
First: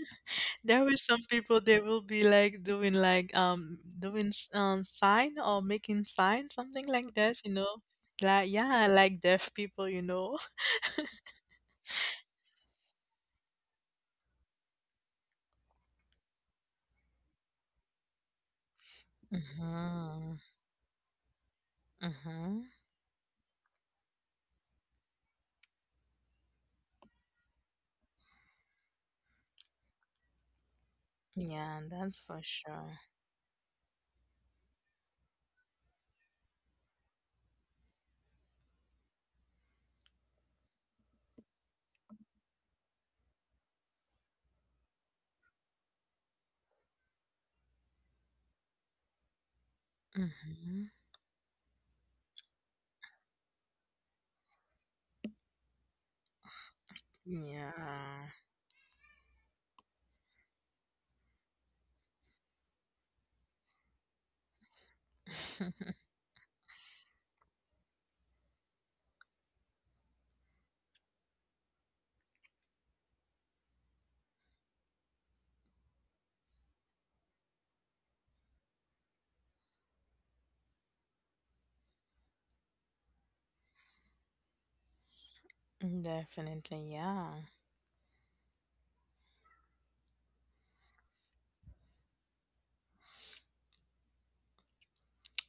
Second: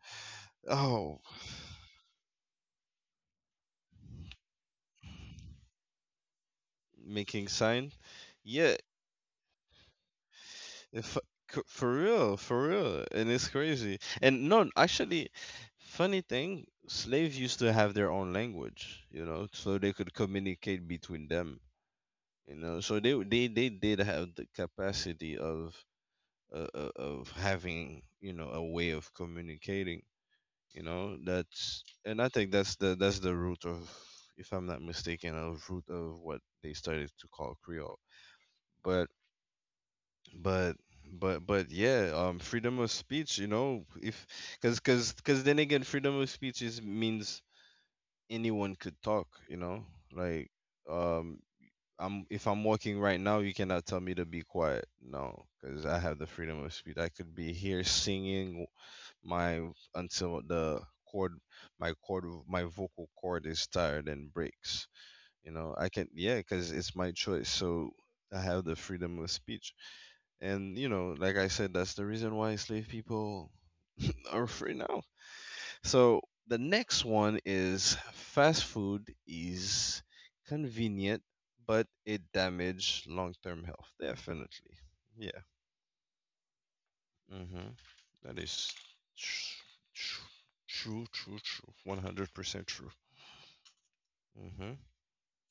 There were
Oh,
some people they will be like doing like um doing s- um sign or making sign something like that,
making
you know.
sign.
Like
Yeah.
yeah, like deaf people, you know.
If, c- For real, for real, and it's crazy. And no, actually, funny thing, slaves used to have their own language, you know, so they could
Mm-hmm.
communicate between them, you
Mm-hmm.
know. So they they they did have the capacity of uh, uh, of having, you know, a way of communicating, you know.
Yeah,
That's
that's
and I
for
think that's the
sure.
that's the root of, if I'm not mistaken, of root of what they started to call Creole. But but but but yeah, um freedom of speech, you know, if because because because then again, freedom of speech is means anyone could talk, you know, like
Mm-hmm.
um I'm if I'm walking right now, you cannot tell me to be quiet. No, because I have the freedom of speech. I could be here
Yeah.
singing my, until the, chord my chord my vocal cord is tired and breaks. You know I can. Yeah, because it's my choice. So I have the freedom of speech. And you know, like I said, that's the reason why slave people are free now. So the next one is fast food is convenient, but it damage long term health. Definitely. Yeah.
Definitely, yeah.
Mm-hmm. That is tr- tr- true, true, true. one hundred percent true.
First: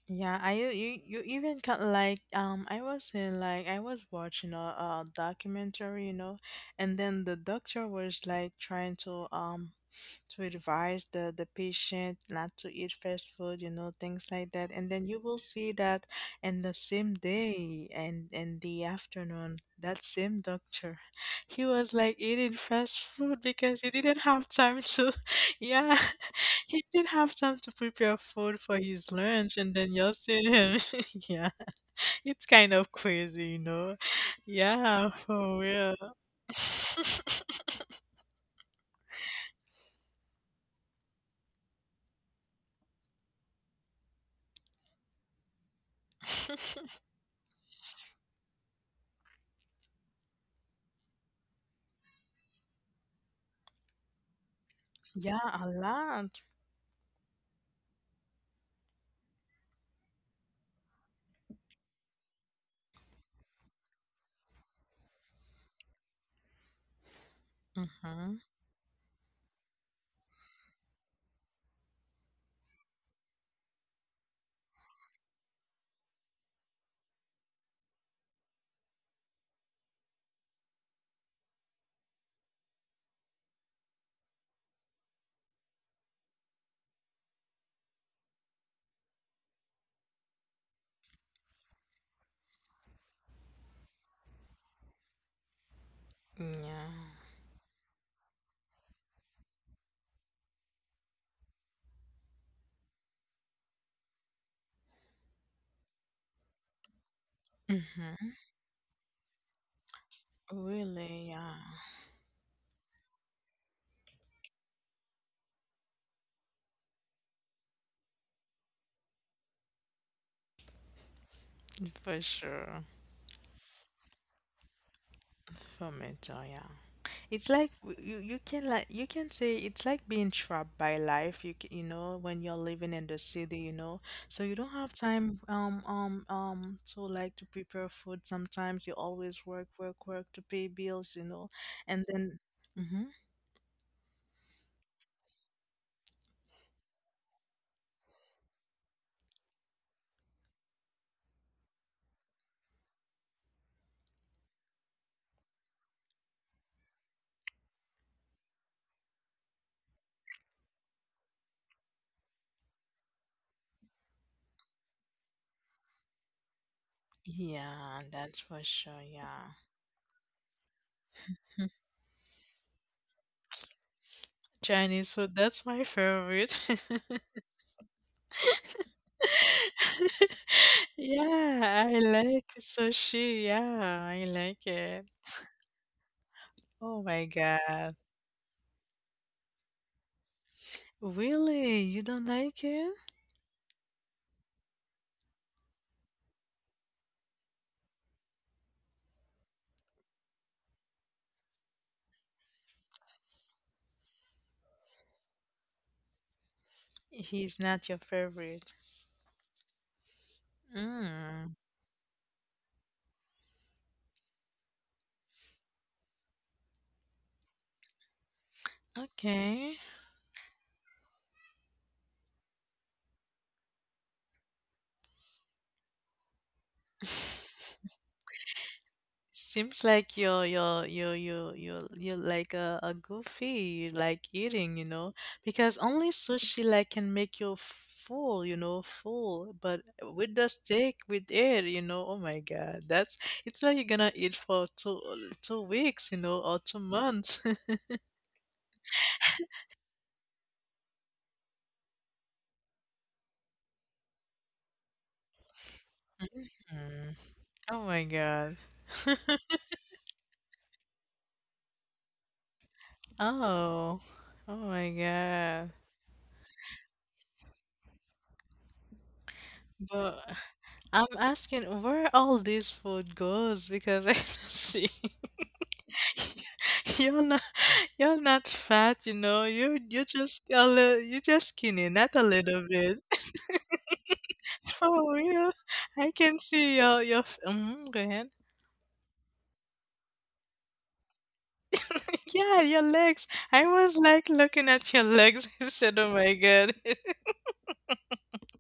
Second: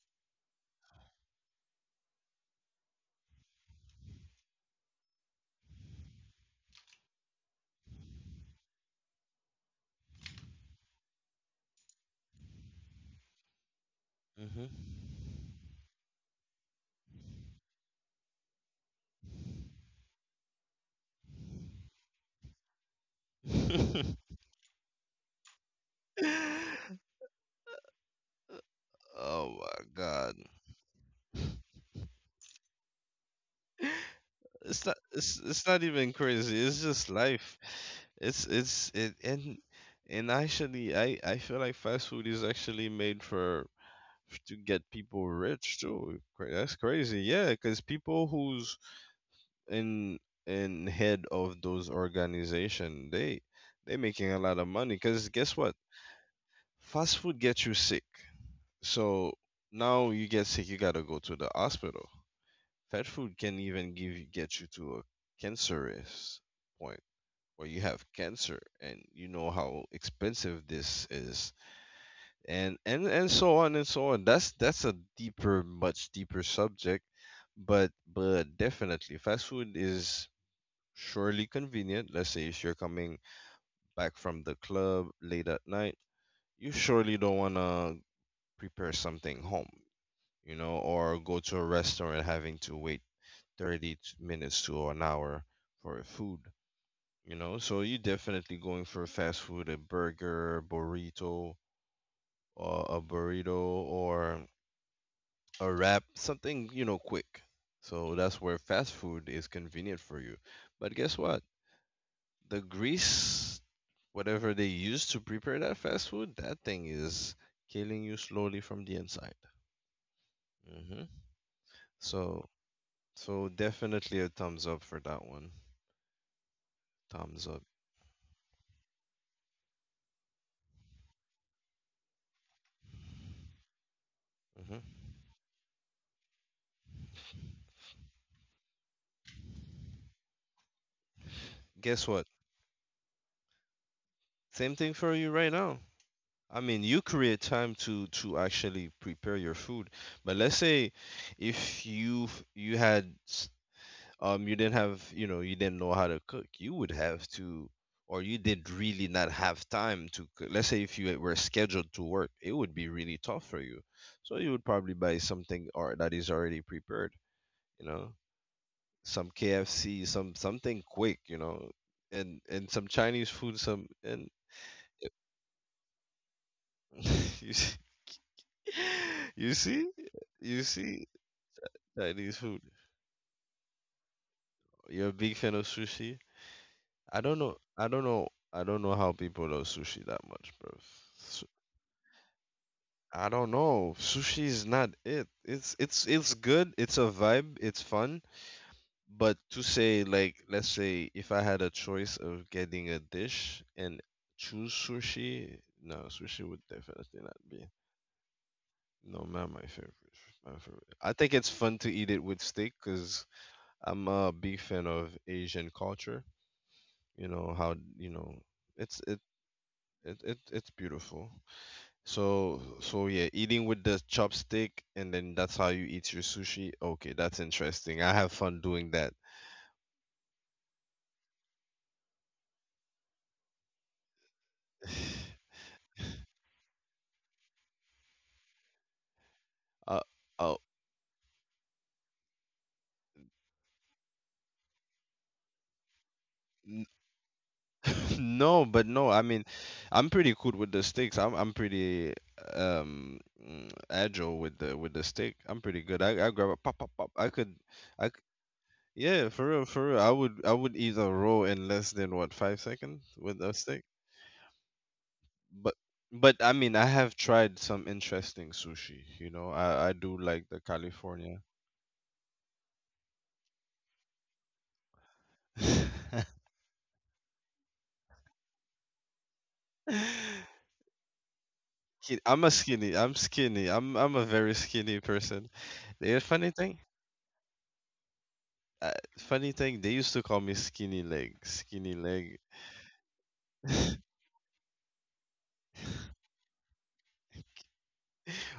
Yeah, I you you you even got like um I was in like I was watching a, a documentary, you know, and then the doctor was like trying to um to advise the the patient not to eat fast food, you know, things like that, and
Mm-hmm.
then you will see that in the same day and in the afternoon that same doctor he was like eating fast food because he
Mm-hmm.
didn't have time to… yeah he didn't have time to prepare food for his
Oh
lunch and
my
then you're
God.
seeing him yeah it's kind of crazy, you know.
It's not
Yeah,
it's,
for
it's not
real.
even crazy, it's just life. It's it's it and and Actually, i i feel like fast food is actually made for to get people rich too. Cra- that's crazy, yeah, because people who's in in head of those organization, they they making a lot of money because
Yeah,
guess
a
what,
lot.
fast food gets you sick. So now you get sick, you gotta go to the hospital. Fast food can even give you get you to a cancerous point, or you have
Mhm.
cancer, and you know how expensive this is. And and and so on and so on. That's that's a deeper, much deeper subject. But but definitely fast food is surely convenient. Let's say if you're coming back from the club late at night, you surely don't want to prepare something home, you know, or go to a restaurant having to wait thirty t- minutes to an hour for food.
Yeah.
You know, so you're definitely going for fast food, a burger, burrito, uh, a burrito, or a wrap, something, you know, quick. So
Mhm.
that's where fast food is convenient for you. But guess
Really,
what?
yeah.
The grease, whatever they use to prepare that fast food, that thing is killing you slowly from the inside. hmm
For
So,
sure.
so definitely a thumbs up for that one.
For mental, yeah. It's
Thumbs up.
like w- you you can like you can say it's like being trapped by life. You c- you know when you're living in the city, you know, so you don't have
hmm
time um um um to like to prepare food. Sometimes you always work work work to pay bills, you know, and
Guess what?
then. Mm-hmm.
Same thing for you right now. I mean, you create time to to actually prepare your food. But let's say if you you had s- um you didn't have, you know, you didn't know how to cook, you would have to, or you did really not have time to cook. Let's say if you were scheduled to work, it would be really tough for you. So you would probably buy something or that is already prepared, you
Yeah,
know,
that's for sure.
some
Yeah.
K F C, some something quick, you know, and and some Chinese food, some and
Chinese food, that's my favorite.
you You see? You see,
Yeah, I
Chinese
like
food.
sushi. Yeah, I like it.
You're a big fan of sushi?
Oh
I
my
don't know. I
God.
don't know. I don't know how people love sushi that much, bro. Su-
Really? You don't like it?
I don't know. Sushi is not it. It's it's it's good. It's a vibe. It's fun. But to say like, let's say if I had a choice of getting a dish and choose sushi, no, sushi would definitely not
He's
be.
not your favorite.
No, not my favorite. My favorite, I think it's
Mm,
fun to eat it with steak because I'm a big fan of Asian culture. You know how you know it's it
okay.
it, it it's beautiful. So, so yeah, eating with the chopstick and then that's how you eat your sushi. Okay, that's interesting. I have fun doing that.
Seems like you're you're you're you're you're you're like a, a goofy, you like eating, you know, because only sushi like can make you full, you know, full. But
Uh
with the
oh.
steak, with it, you know, oh my God, that's it's like you're gonna eat for two two weeks, you know, or two
n-
months.
No, but no, I mean, I'm pretty cool with the sticks. I'm I'm pretty um mm, agile with the with the stick. I'm pretty good. I I grab a pop pop pop.
Mm.
I could.
Oh my
I c-
God.
Yeah, for real, for real. I would I would either roll in less than what, five seconds with a stick.
Oh, oh my God.
But but I mean I have tried some interesting sushi, you know. I, I
But
do like the
I'm
California.
asking where all this food goes because I don't see. You're not. You're not fat, you know. You you just a little, you just skinny, not a
Ki- I'm a
little
skinny.
bit.
I'm skinny. I'm I'm a very skinny
For real,
person.
I
The
can
funny
see
thing,
your your. f- Mm, go ahead.
uh, funny thing, they used to call me skinny leg, skinny leg.
Yeah, your legs. I was like looking at your legs. I said, "Oh my God,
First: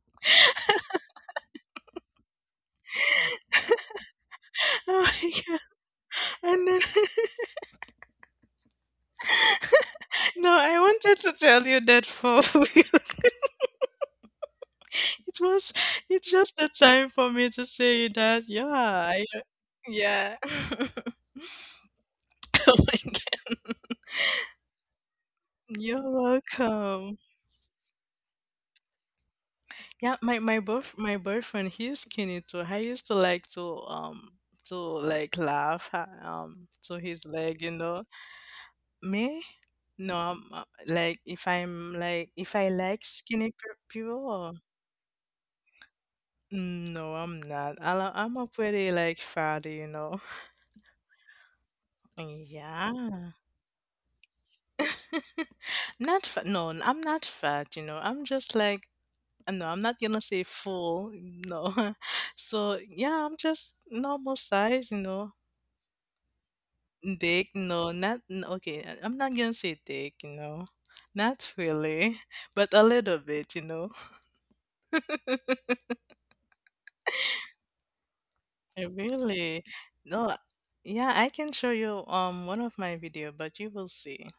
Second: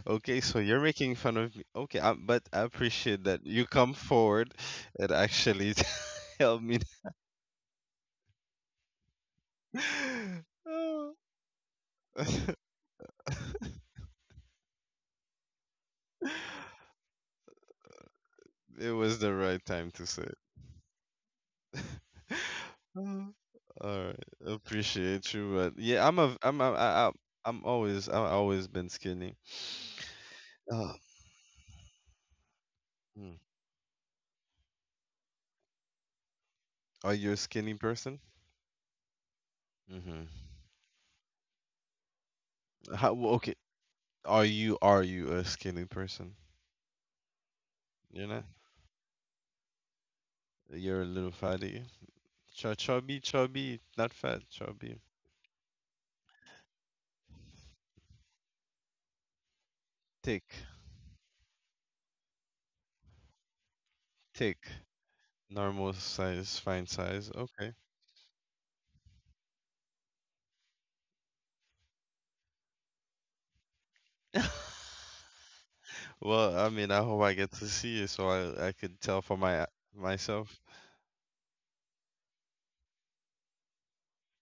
Okay, so you're making fun of me. Okay, I, but I appreciate that you come forward
oh
and
my God!"
actually tell
And
me.
then, no, I
Oh.
wanted to tell you that for real. It was it's just the time for me to say that. Yeah,
It was
I,
the right time to say
yeah.
it.
Oh my
Oh.
God.
All right, appreciate you, but
You're
yeah, I'm a, I'm a, I, I,
welcome.
I'm always, I've always been skinny.
Yeah, my my
Oh.
boyf my boyfriend, he's skinny too. I used to
Mm.
like to um to like laugh uh, um to
Are
his
you a
leg, you
skinny
know.
person?
Me? No,
Mm-hmm.
I'm uh, like if I'm like if I like
How, well,
skinny
okay,
pe- people,
are
or,
you, are you a skinny person?
Mm, no, I'm not. I,
You're
I'm
not.
a pretty like fatty, you know.
You're a little fatty. Chub,
Yeah.
chubby, chubby, not fat, chubby.
Not fat. No, I'm not fat, you know. I'm just like, no, I'm not gonna say
Thick,
full, no. So, yeah, I'm just normal
thick,
size, you know.
normal size, fine size.
Dick?
Okay.
No, not n- okay. I- I'm not gonna say dick, you know, not really, but a little bit, you know.
Well, I mean, I hope I get to see it so I I
Eh,
could tell for
really?
my
No,
myself.
yeah, I can show you um one of my video, but you will see.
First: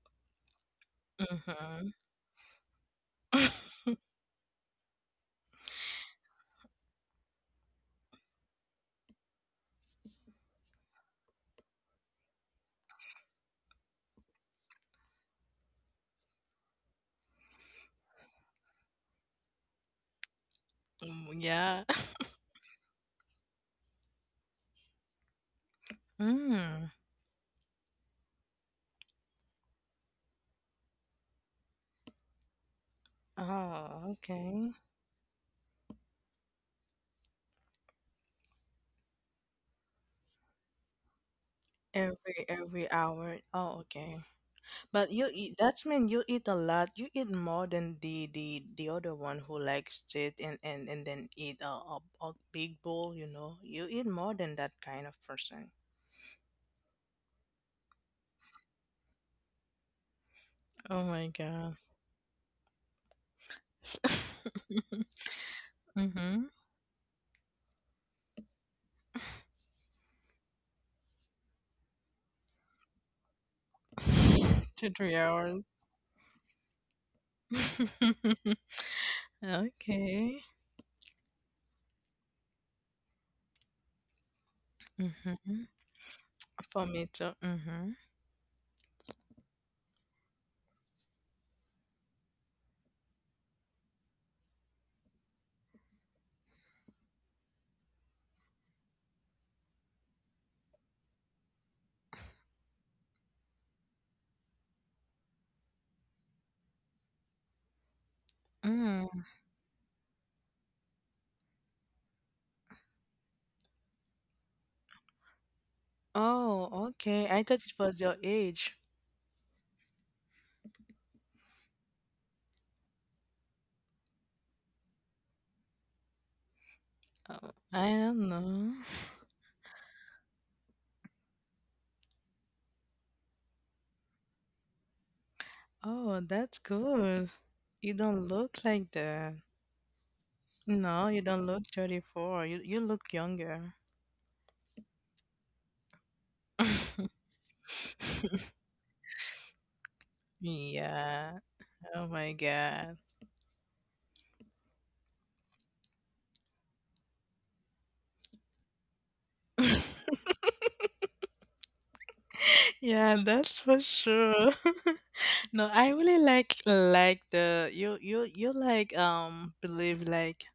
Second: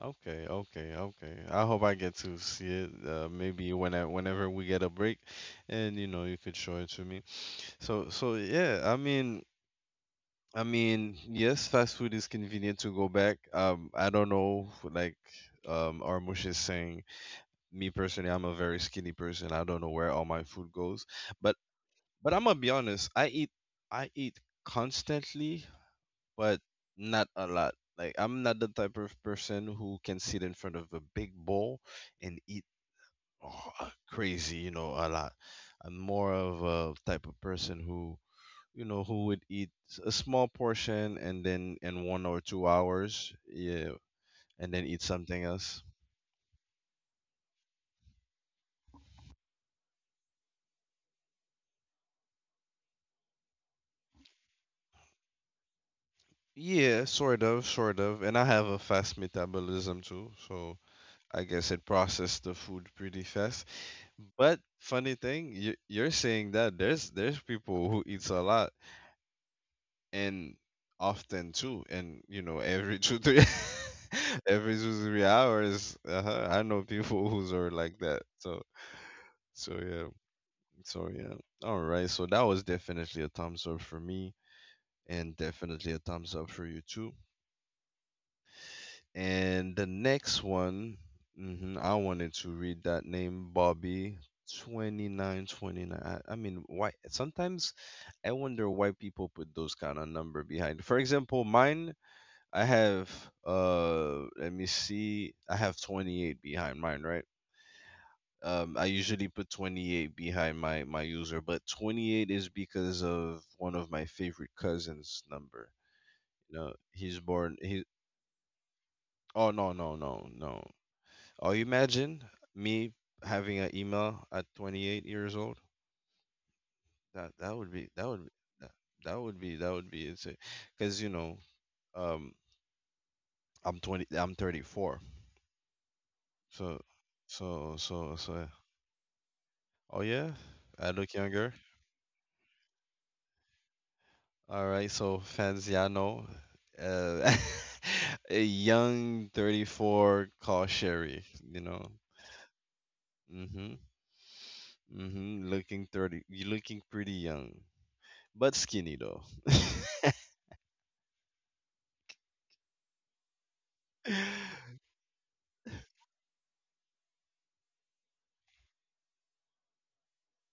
Okay, okay, okay. I hope
Mm-hmm.
I get to see it. Uh, maybe when I, whenever we get a break, and you know, you could show it to me. So, so yeah. I mean, I mean, yes, fast food is convenient to go back. Um, I don't know, like, um, Armush is saying. Me personally, I'm a very skinny person. I don't know where all my food goes, but
Yeah.
but I'm gonna be honest. I eat I eat constantly, but
Mm.
not a lot. Like I'm not the type of person who can sit in front of a big bowl and eat, oh,
Oh,
crazy,
okay.
you know, a lot. I'm more of a type of person who, you know, who would eat a small portion and then in one or
Every
two
every
hours,
hour. Oh,
yeah,
okay.
and then eat
But you
something
eat,
else.
that's mean you eat a lot. You eat more than the the the other one who like sit and and and then eat a, a a big bowl. You know, you eat more than that kind of person.
Yeah, sort of, sort of. And I have a fast metabolism too, so
Oh my
I guess
God.
it processes the food pretty fast. But funny thing, you, you're
Mhm.
saying that there's there's people who eats a lot and often too, and you know every two three every
Two
two
three
three
hours.
hours. Uh-huh, I know people who's are like that. So so yeah,
Okay.
so yeah. All right, so that was definitely a thumbs up for me, and
Mhm.
definitely a thumbs up for you
For me
too.
too. Mhm.
And the next one, mhm, I wanted to read that name, Bobby. twenty-nine twenty-nine. I, I mean, why? Sometimes I wonder why people put those kind of number behind. For example, mine, I have, uh, let me see, I have twenty-eight behind mine, right? Um, I
Mm.
usually put twenty-eight behind my, my user, but twenty-eight is because of one of my favorite cousins' number. You know,
Oh,
he's
okay. I
born,
thought it
he,
was your age.
oh, no, no, no, no. Oh, you imagine me having an email at twenty-eight years old? That
Oh,
that would
I
be that would
don't
be
know.
that, that would be that would be insane. Because you know, um, I'm twenty, I'm thirty-four.
Oh, that's
So,
good.
so,
You
so,
don't
so.
look like that.
Oh yeah, I
No,
look
you don't
younger.
look thirty-four. You you look younger.
All right, so fans, yeah, know, uh, a young thirty-four call Sherry.
Yeah.
You know,
Oh my God.
mm-hmm, mm-hmm, looking thirty, you looking pretty young, but skinny though.
Yeah, that's for sure. No, I really like like the you you you like um believe like,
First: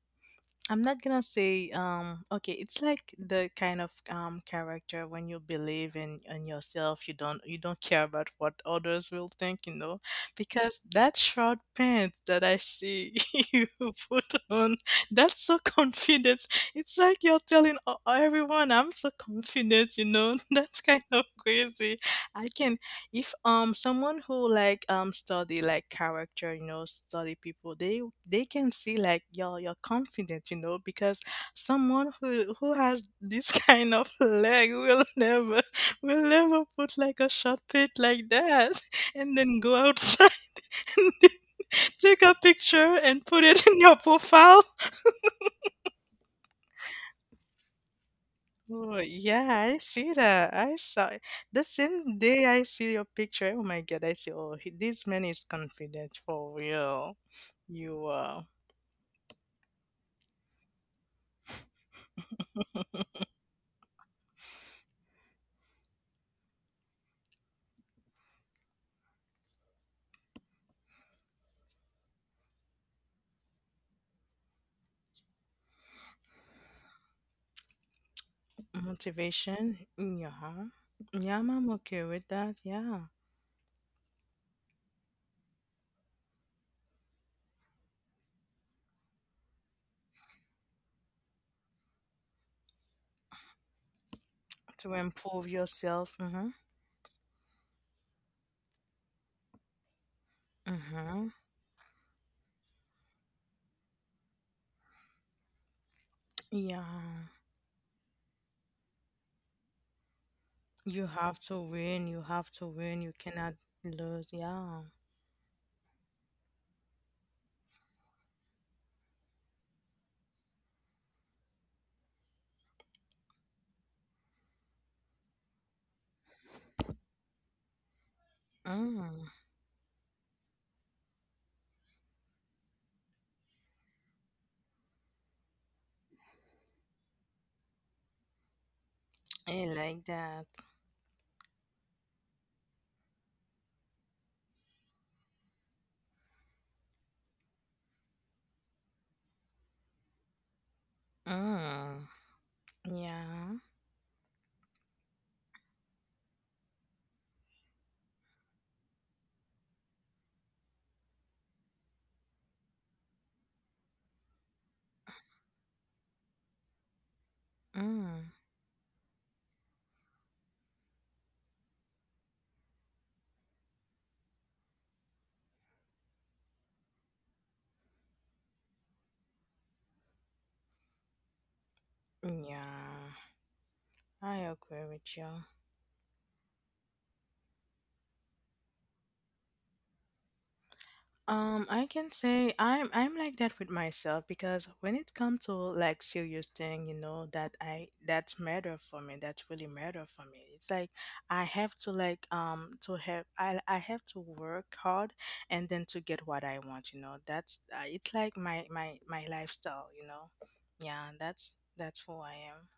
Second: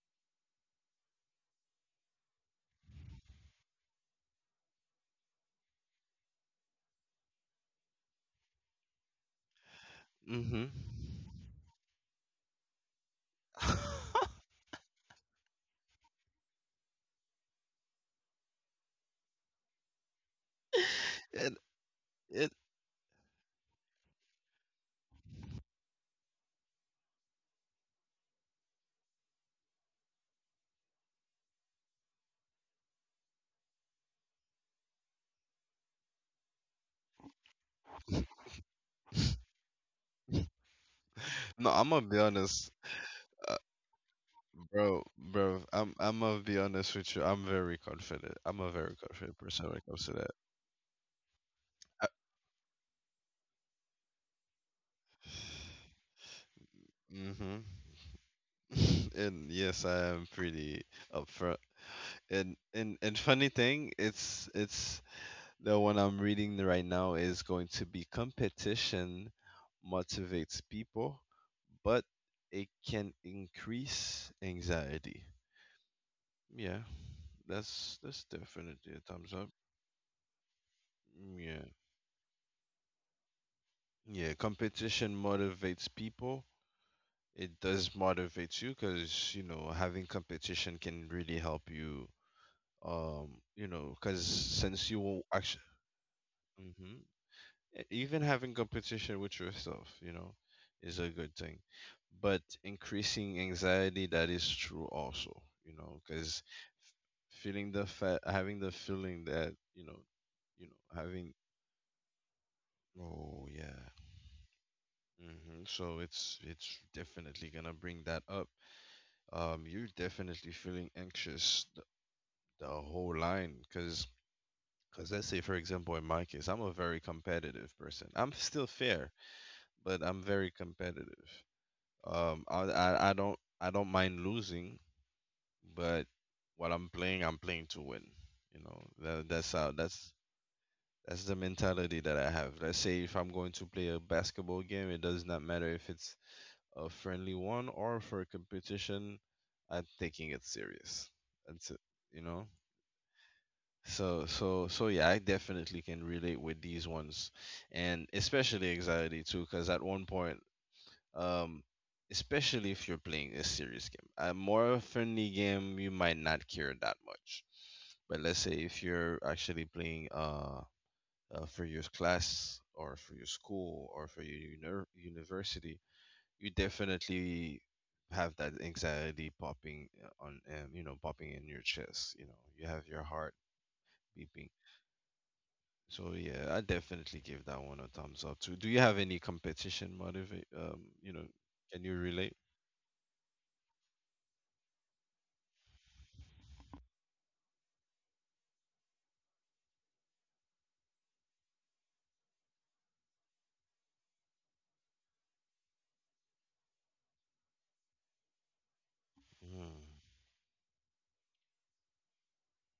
I'm not gonna say um okay, it's like the kind of um character when you believe in in yourself, you don't you don't care about what others will think, you know,
Mm-hmm.
because that short pants that I see you put on, that's so confident. It's like you're telling o- everyone, I'm so confident, you know. That's kind of
it
crazy. I
it
can, if um someone who like um study like character, you know, study people, they they can see like you're you're confident, you know, because someone who who has this kind of leg will never, will never put like a short pit like that and then go outside and then
No, I'm gonna be
take a
honest,
picture and put
uh,
it in your profile.
bro, bro. I'm I'm gonna be honest with you. I'm very confident. I'm a
Oh,
very confident
yeah,
person
I
when it comes
see
to that.
that. I saw it. The
I,
same day I see your picture. Oh my God, I see. Oh, he, this man is confident for real.
mm-hmm.
You uh,
And yes, I am pretty upfront. And and and funny thing, it's it's the one I'm reading right now is going to be competition motivates people, but it can increase anxiety. Yeah, that's that's definitely a thumbs up.
motivation in your heart.
Mm,
Yeah,
yeah,
I'm okay with that. Yeah,
yeah. Competition motivates people. It does motivate you because you know having competition can really help you. Um, you know, because since
to
you will
improve
actually,
yourself. Mm-hmm.
hmm even having competition with yourself, you know, is a
Mm-hmm.
good thing. But increasing anxiety, that is true also. You know, because
Yeah,
feeling the fa- having the feeling that you know, you know,
you
having.
have to win. You have to win. You
Oh
cannot
yeah.
lose. Yeah.
hmm So it's it's definitely gonna bring that up. Um, you're definitely feeling anxious the, the whole line, because because let's say for example in my case, I'm a very competitive person. I'm still fair,
Mm.
but I'm very competitive. Um, I I, I don't I don't mind losing, but while I'm playing, I'm playing to win. You know, that, that's
I
how
like
that's
that.
that's the mentality that I have. Let's say if I'm going to play a basketball game, it does not matter if it's a friendly one or for a competition. I'm taking it serious. that's it
Mm.
you know
Yeah.
so so so yeah, I definitely can relate with these ones, and especially anxiety too, because at one point, um especially if you're playing a serious game, a more friendly game you might not care that much. But
Mm.
let's say if you're actually playing uh, uh for your class or for your school or for your uni- university, you definitely have that anxiety popping uh, on um, you know popping in your chest. You know you have your
Yeah.
heart
I
beeping.
agree with you.
So yeah, I definitely give that one a thumbs up too. Do you have any competition motivate um you know
Um,
Can
I
you
can
relate?
say I'm I'm like that with myself because when it comes to like serious thing, you know, that I that's matter for me. That's really matter for me. It's like I have to like um to have I I have to work hard and then to get what I want. You know, that's uh, it's like my my my
Mm.
lifestyle. You know, yeah, that's that's who I am.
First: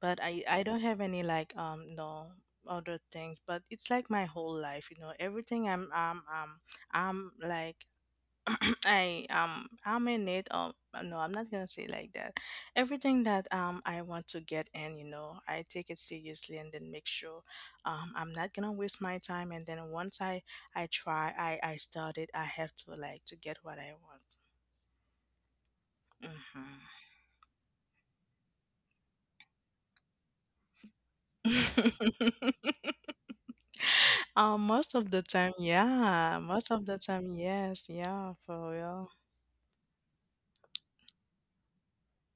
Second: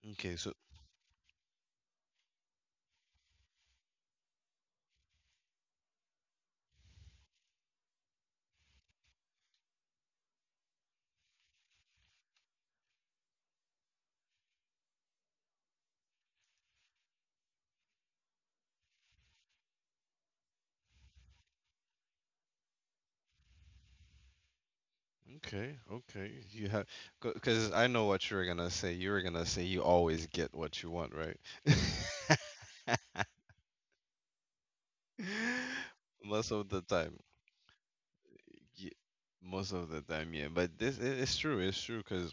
But
Okay,
I
so,
I don't have any like um no other things, but it's like my whole life, you know, everything I'm um um I'm like I um I'm in it um No, I'm not gonna say like that, everything that um I want to get in, you know, I take it seriously and then make sure um I'm not gonna waste my time, and then once I I try I I start it, I have to like to get what I want.
okay, okay, you have. Because I know what you were gonna say you were gonna say you always get what you want, right?
Hmm. Um, most of the time, yeah.
Most
Most
of the
of the
time.
time, yes, yeah, for
Ye-
real.
Most of the time, yeah. But this it- it's true, it's true, 'cause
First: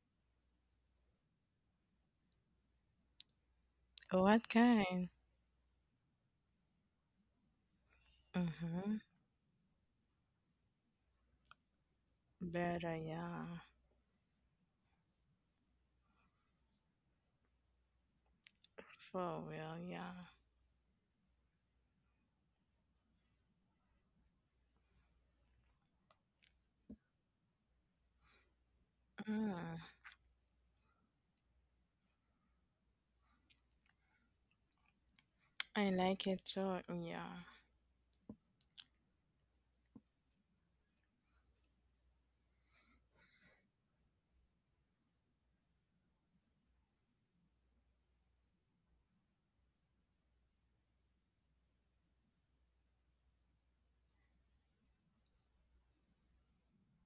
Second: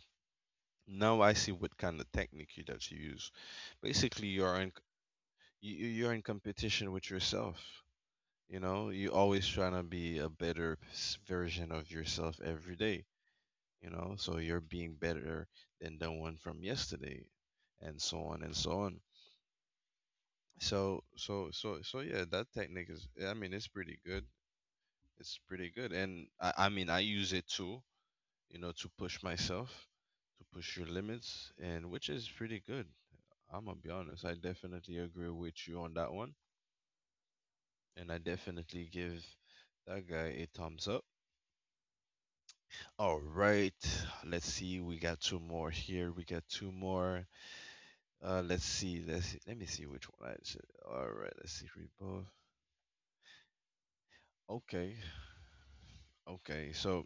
now I see what kind of technique you- that you use. Basically,
What
you're in
kind?
you, you- are in competition with yourself. You know,
Mm-hmm.
you always trying to be a better s- version of yourself every
Better,
day.
yeah.
You know, so you're being better than the one from yesterday, and so on and so on.
For real, yeah.
So so so so yeah, that technique is. I mean, it's pretty good. It's pretty good, and I, I mean, I use it too. You know, to push
Mm,
myself, to push your limits, and which is pretty good. I'm gonna be honest. I definitely agree with you
I
on that
like
one,
it too, yeah.
and I definitely give that guy a thumbs up. All right, let's see. We got two more here. We got two more. Uh, let's see. Let's see. let me see which one I said. All right, let's see. Rebuff. Okay, okay. So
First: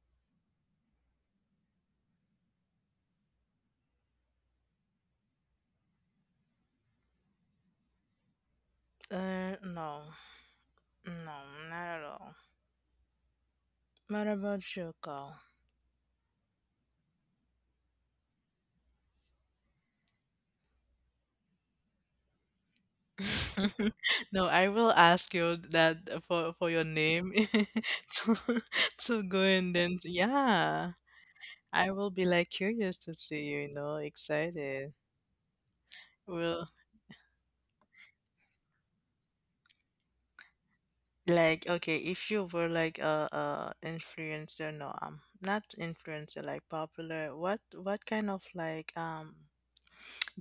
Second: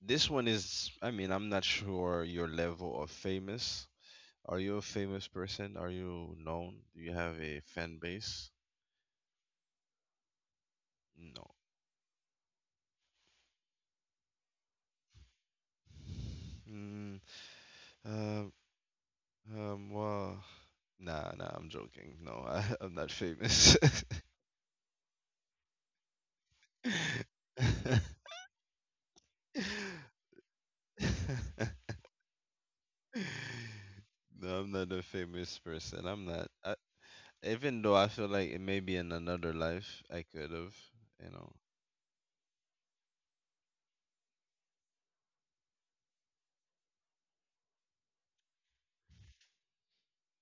this one is. I mean, I'm not sure your level of famous. Are you a famous person? Are you known? Do you have a fan base?
Uh, no, no,
No.
not at all. What about you, Carl?
Mm, uh, um, well, nah, nah, I'm joking. No, I, I'm not famous.
No, I will ask you that for for your name to to go and then yeah. I will be like curious to see you, you know,
No, I'm not
excited.
a famous person. I'm not.
Well,
I, even though I feel like it may be in another life, I could have, you know.
like, okay, if you were like a, a influencer, no, um, not influencer, like popular, what what kind of like um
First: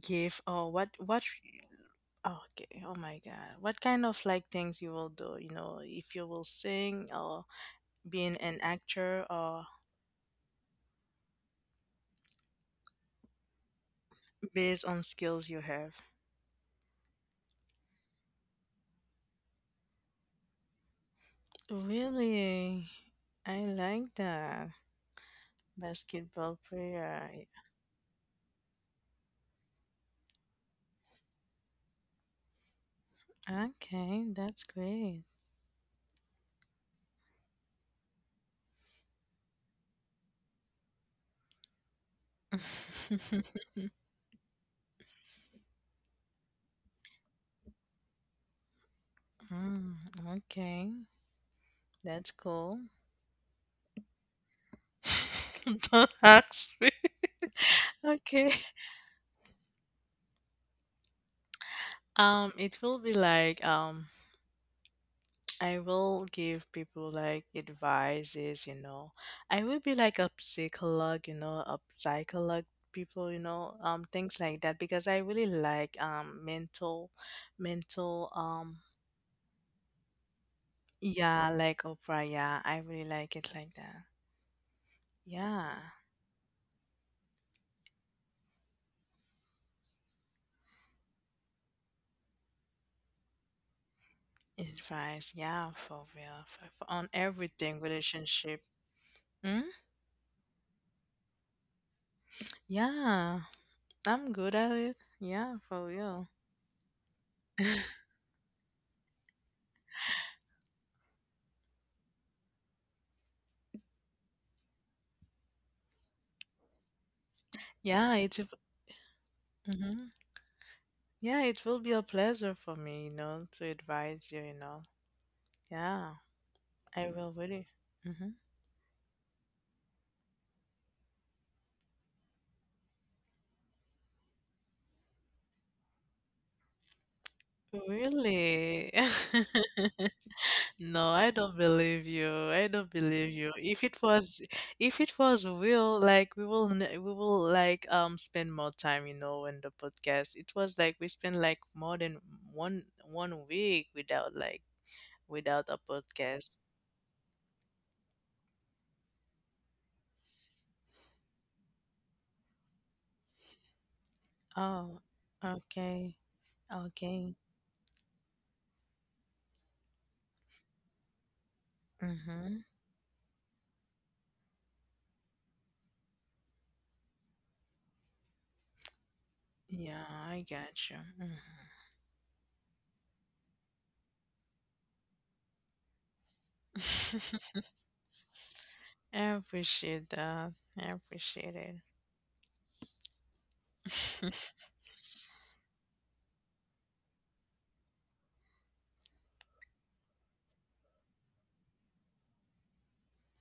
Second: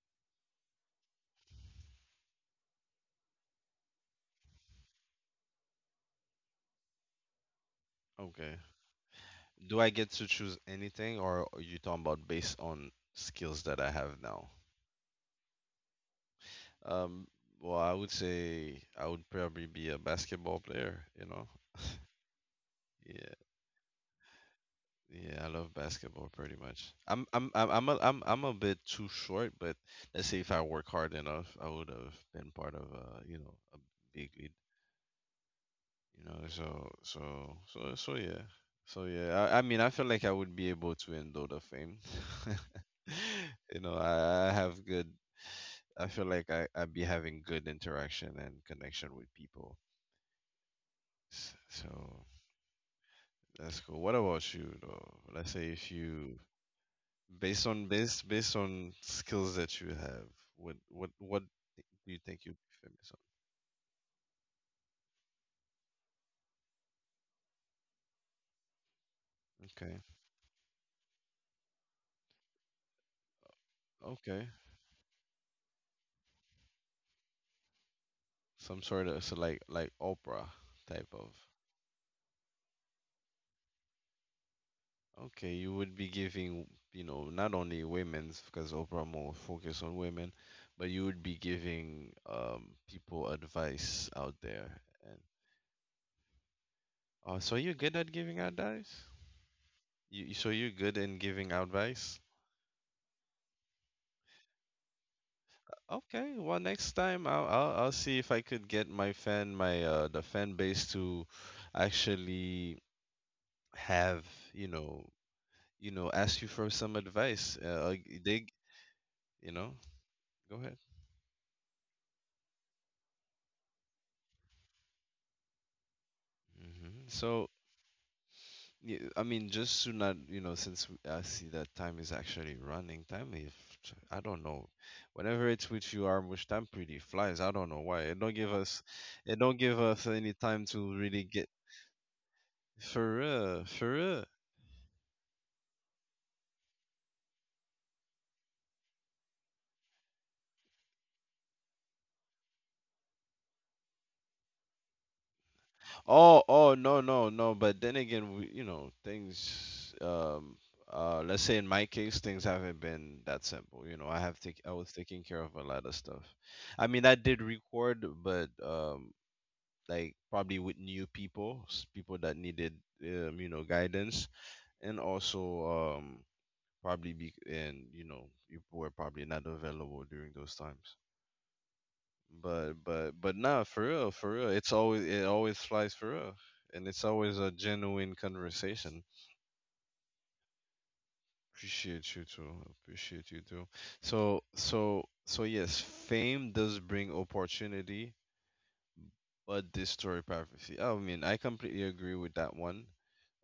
gift or what what oh, okay, oh my God, what kind of like things you will do, you know, if you will sing or being
Okay.
an actor or
Do I get to choose anything, or are you talking about based on skills that I have now?
based on skills you have.
Um, well, I would say I would probably be a basketball player, you know.
Really?
Yeah.
I like that.
Yeah, I love basketball pretty
Basketball
much. I'm I'm
player.
I'm I'm a, I'm I'm a bit too short, but let's say if I work hard enough, I would have been part of a you know a
Okay,
big league.
that's great.
You know, so so so so yeah, so yeah. I, I mean, I feel like I would be able to endure the fame. You know, I, I have good. I feel like I I'd be having good interaction and connection with people.
Mm, okay.
S- So
That's cool.
that's cool. What about you though? Let's say if
Don't
you
ask me.
Based on based
Okay.
based on skills that you have, what what what do you think
Um,
you'd be
it will
famous
be like um, I will give people like advices, you know. I will be
on?
like a psychologue, you know, a psychologue people, you know, um,
Okay.
things
Okay.
like that because I really like um mental, mental um,
Some sort of so like like Oprah type of.
yeah, like Oprah, yeah, I really like it like that.
Okay, you
Yeah,
would be giving, you know, not only women's because Oprah more focus on women, but you would be giving um people advice out there. And
advice, yeah, for real, for, for on
oh, so you're
everything
good at giving
relationship.
advice?
Mm?
You so you're good in giving advice?
Yeah. I'm good at it. Yeah, for real.
Okay, well, next time I'll, I'll I'll see if I could get my fan my uh the fan base to actually have, you know, you know, ask you for some advice. Uh, like,
Yeah, it's.
they, you know,
mm
go ahead.
Yeah, it will be a pleasure for me, you know, to advise you, you know. Yeah,
hmm
I will
So,
really. Hmm.
yeah, I mean, just to not, you know, since we- I see that time is actually running, time if I don't know, whenever it's with you, Armush, time pretty flies. I don't know why. It don't give us,
Really?
it don't give us any time to
No,
really
I
get
don't believe you. I don't
for
believe you.
real,
If
for
it
real.
was, if it was real, like we will, n- we will like um spend more time, you know, in the podcast. It was like we spent like more than one one week without like without a
Oh,
podcast.
oh, no, no, no. But then again, we, you know, things. Um, uh, let's say in my case, things haven't been that simple. You know, I have to. I was
Oh,
taking care of a lot of
okay.
stuff. I mean, I
Okay.
did record, but um, like probably with new people, s- people that
Mm-hmm.
needed, um, you know, guidance, and also um, probably be and you know, people were probably not available
Yeah,
during
I
those
got
times.
you.
But but but nah, for real, for real. It's always it always flies for real, and it's always a
Mhm.
genuine conversation.
I appreciate that. I appreciate
Appreciate you too. Appreciate you too.
it.
So so so yes, fame does bring opportunity, but destroy privacy. I mean, I completely agree with that one.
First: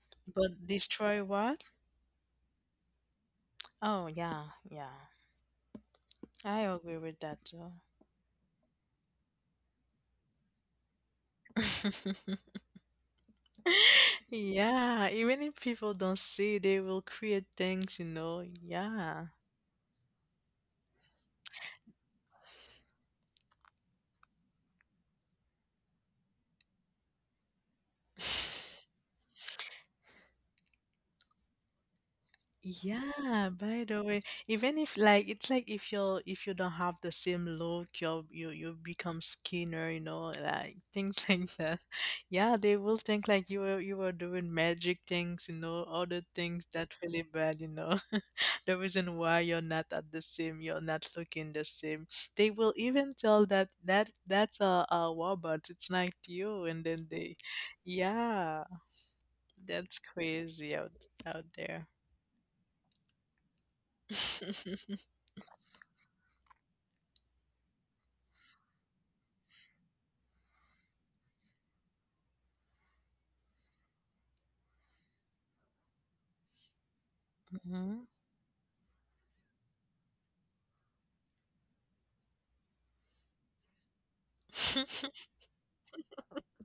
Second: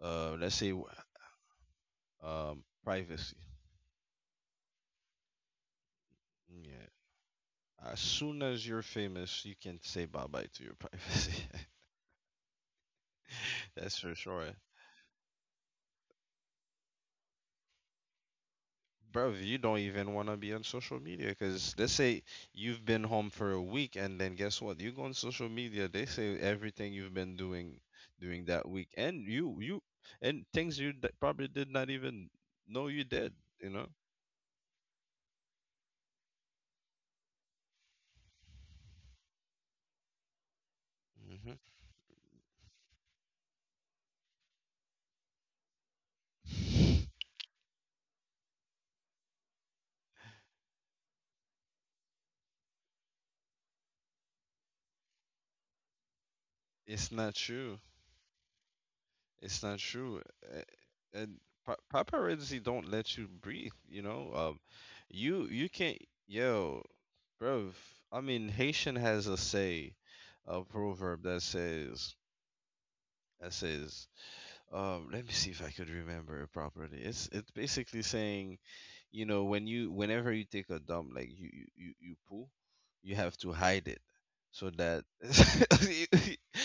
Uh, let's
But
say
destroy what?
um privacy.
Oh, yeah, yeah. I
Yeah.
agree with that too.
As soon as you're famous, you can say bye bye to your privacy. That's for sure.
Yeah, even if people don't see, they will create things, you know. Yeah.
Bro, you don't even want to be on social media because let's say you've been home for a week and then guess what? You go on social media, they say everything you've been doing during that week, and you you and things you d- probably did not even know you did,
Yeah,
you
by
know?
the way, even if like it's like if you're if you don't have the same look, you'll you you become skinner, you know, like things like that. Yeah, they will think like you were you were doing magic things, you know, other things that
hmm
really bad, you know. The reason why you're not at the same, you're not looking the same. They will even tell that that that's a, a robot, it's not you, and then
It's
they,
not true.
yeah,
It's not
that's
true. Uh,
crazy out
And
out
pa-
there.
paparazzi don't let you breathe, you know? Um, you you can't, yo, bro. I mean, Haitian has a say, a proverb that says that says, um, let me see if I could remember it properly. It's it's basically
Mhm.
saying, you know, when you whenever you take a dump, like you you you, you poo, you have to hide it so that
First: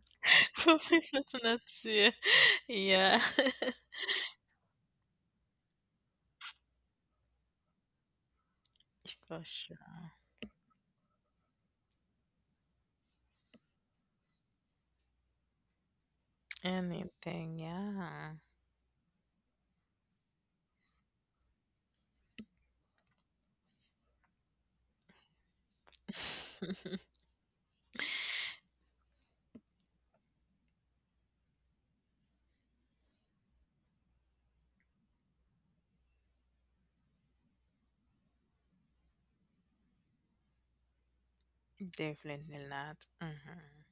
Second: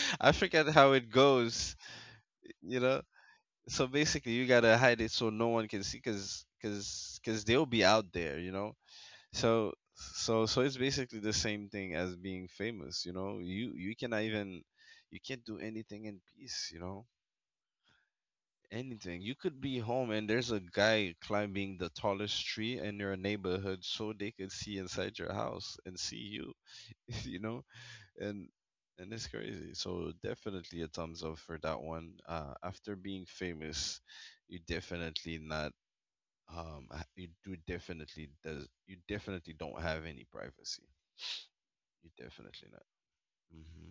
I forget how
Probably
it
does not
goes,
it.
you know?
Yeah.
So basically you gotta hide it so no one can see, because because because they'll be out there you know
For
so
sure.
so so it's basically the same thing as being famous. You know you you cannot even, you can't do anything in peace. you know
Anything, yeah.
anything you could be home, and there's a guy climbing the tallest tree in your neighborhood so they could see inside your house and see you. You know. And and it's crazy, so definitely a thumbs up for that one. Uh after being famous, you definitely not. um I- you do definitely does you definitely don't have any privacy. You
Definitely
definitely not.
not. Hmm.
hmm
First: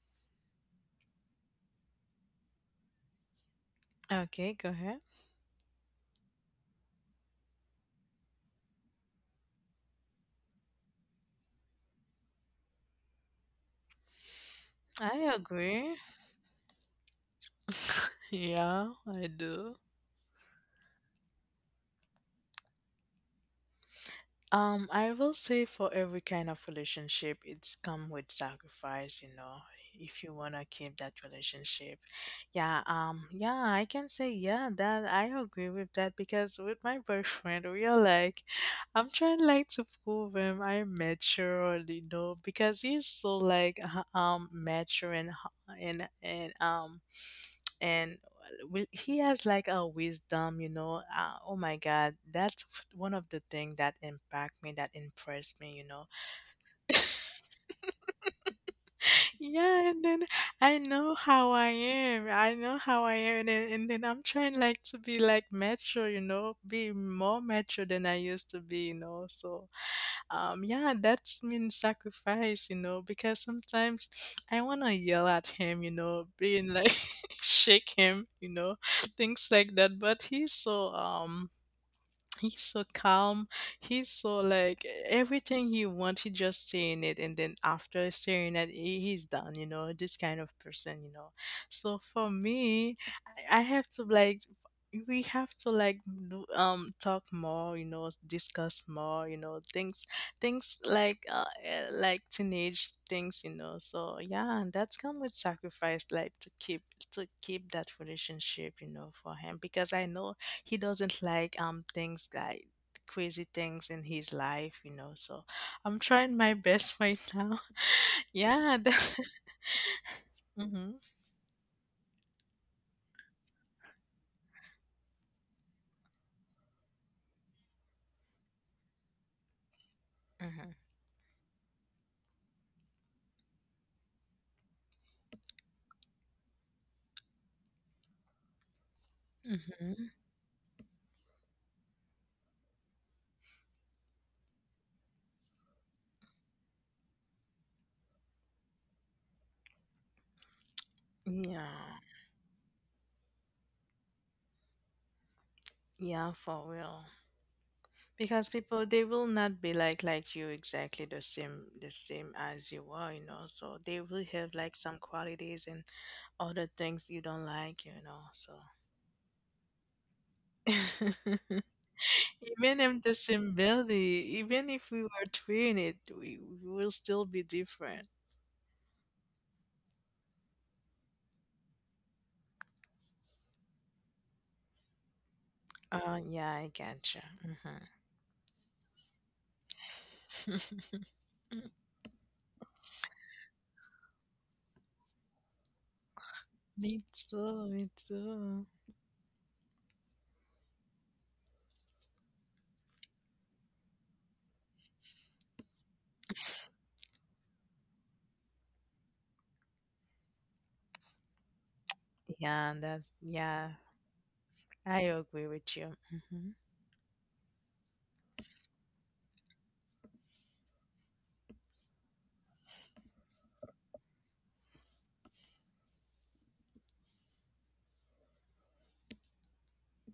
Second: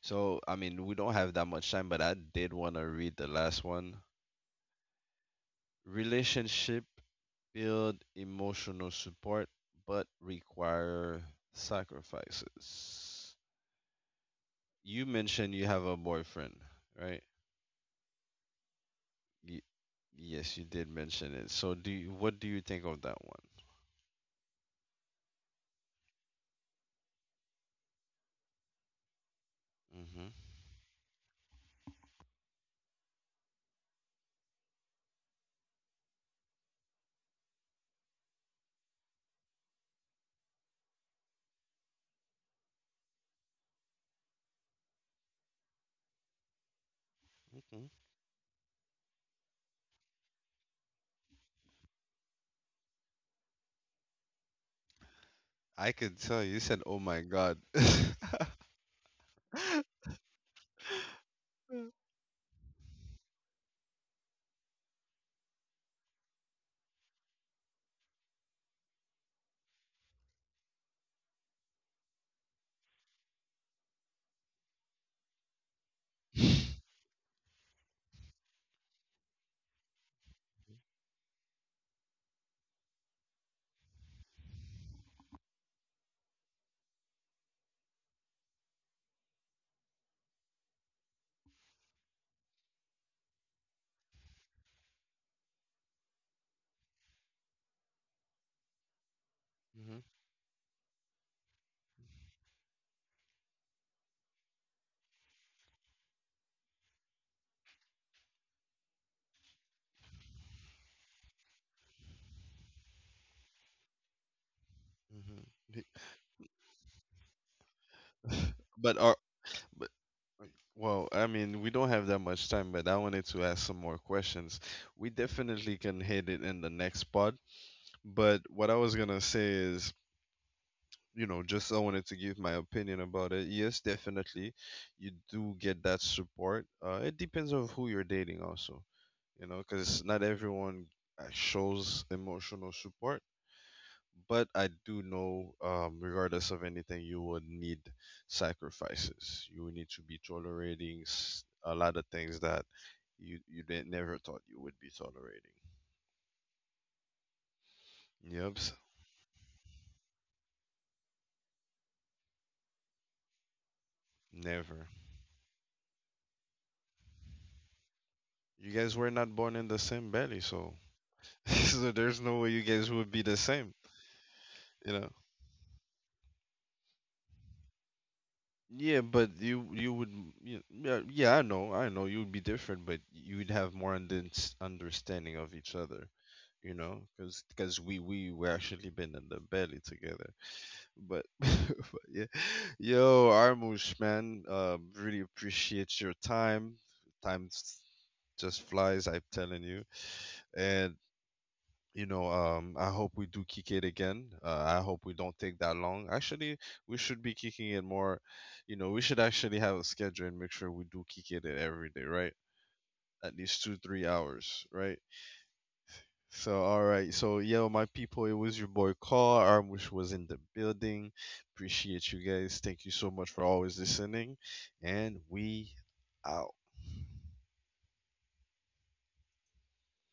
so I mean, we don't have that much time, but I did want to read the last one.
Okay, go ahead.
Relationship build emotional support but require sacrifices. You
I
mentioned you have a
agree.
boyfriend, right?
Yeah, I
y-
do.
yes you did mention it. So, do you, what do you think of that one?
Um, I will say for every kind of relationship, it's come with sacrifice, you know, if
hmm
you want to keep that relationship. Yeah, um, yeah, I can say, yeah, that I agree with that because with my boyfriend, we are like, I'm trying like to prove him I'm mature, you know, because he's so like, uh, um, mature and, h- and, and, um,
okay.
and wi- he has like a wisdom, you know. Uh, oh my God, that's one of the thing that impact me that impressed me, you
I
know.
could tell, you said oh my god.
Yeah, and then I know how I am. I know how I am, and then, and then I'm trying like to be like mature, you know, be more mature than I used to be, you know. So, um, yeah, that's mean sacrifice, you know, because sometimes I wanna yell at him, you know,
Mhm,
being like shake him, you know, things like that. But he's so um he's so calm. He's so like everything he wants, he just saying it, and then after saying it, he, he's done. You know, this kind of person. You know, so for me, I, I have to like, we have to like do, um talk more, you know, discuss more, you know, things, things like uh, uh, like teenage things, you know. So yeah, and that's come with sacrifice, like to keep to keep that relationship, you know, for him, because I know he doesn't like um things like crazy things in his life, you know. So
mhm.
I'm trying my best right now. Yeah.
But are but
Mm-hmm.
well, I mean, we don't have that much time, but I wanted to ask some more questions. We definitely can hit it in the next pod, but what I was gonna say is,
Mm-hmm.
you know, just I wanted to give my opinion about it. Yes, definitely, you do get that support. Uh, it depends on who you're dating also, you know,
Mm-hmm.
because not everyone uh, shows emotional support. But I do know, um, regardless of anything, you would need sacrifices. You would need to be tolerating s-
Yeah.
a lot of things that you you didn't never thought you would be tolerating.
Yeah, for real. Because
Yep, s-
people they will not be like like you exactly the same the same as you are, you know. So they will have like
never.
some qualities and other things you don't like, you know.
You guys were not born in the same belly,
So
so so there's no way you
even
guys
in
would
the
be the same.
simility, even if
You
we
know.
were twin, it we, we will still be different.
Yeah, but you you would m- y- yeah, yeah, I know I know you would be different, but you would have more undens- understanding of each other,
Uh, yeah, I
you know,
gotcha.
because because we we were actually been in the belly together.
Mm-hmm.
But, but yeah, yo Armush man, uh, really appreciate your time.
Me
Time
too,
s-
me too.
just flies, I'm telling you. And you know, um, I hope we do kick it again. Uh, I hope we don't take that long. Actually, we should be kicking it more. You know, we should actually have a schedule and make sure we do kick it every day, right?
Yeah, that's
At least
yeah.
two, three hours,
I
right?
agree with you. Mhm.
So, all right. So, yo, my people, it was your boy Carl. Armwish was in the building. Appreciate you guys. Thank you so much for always listening. And we out.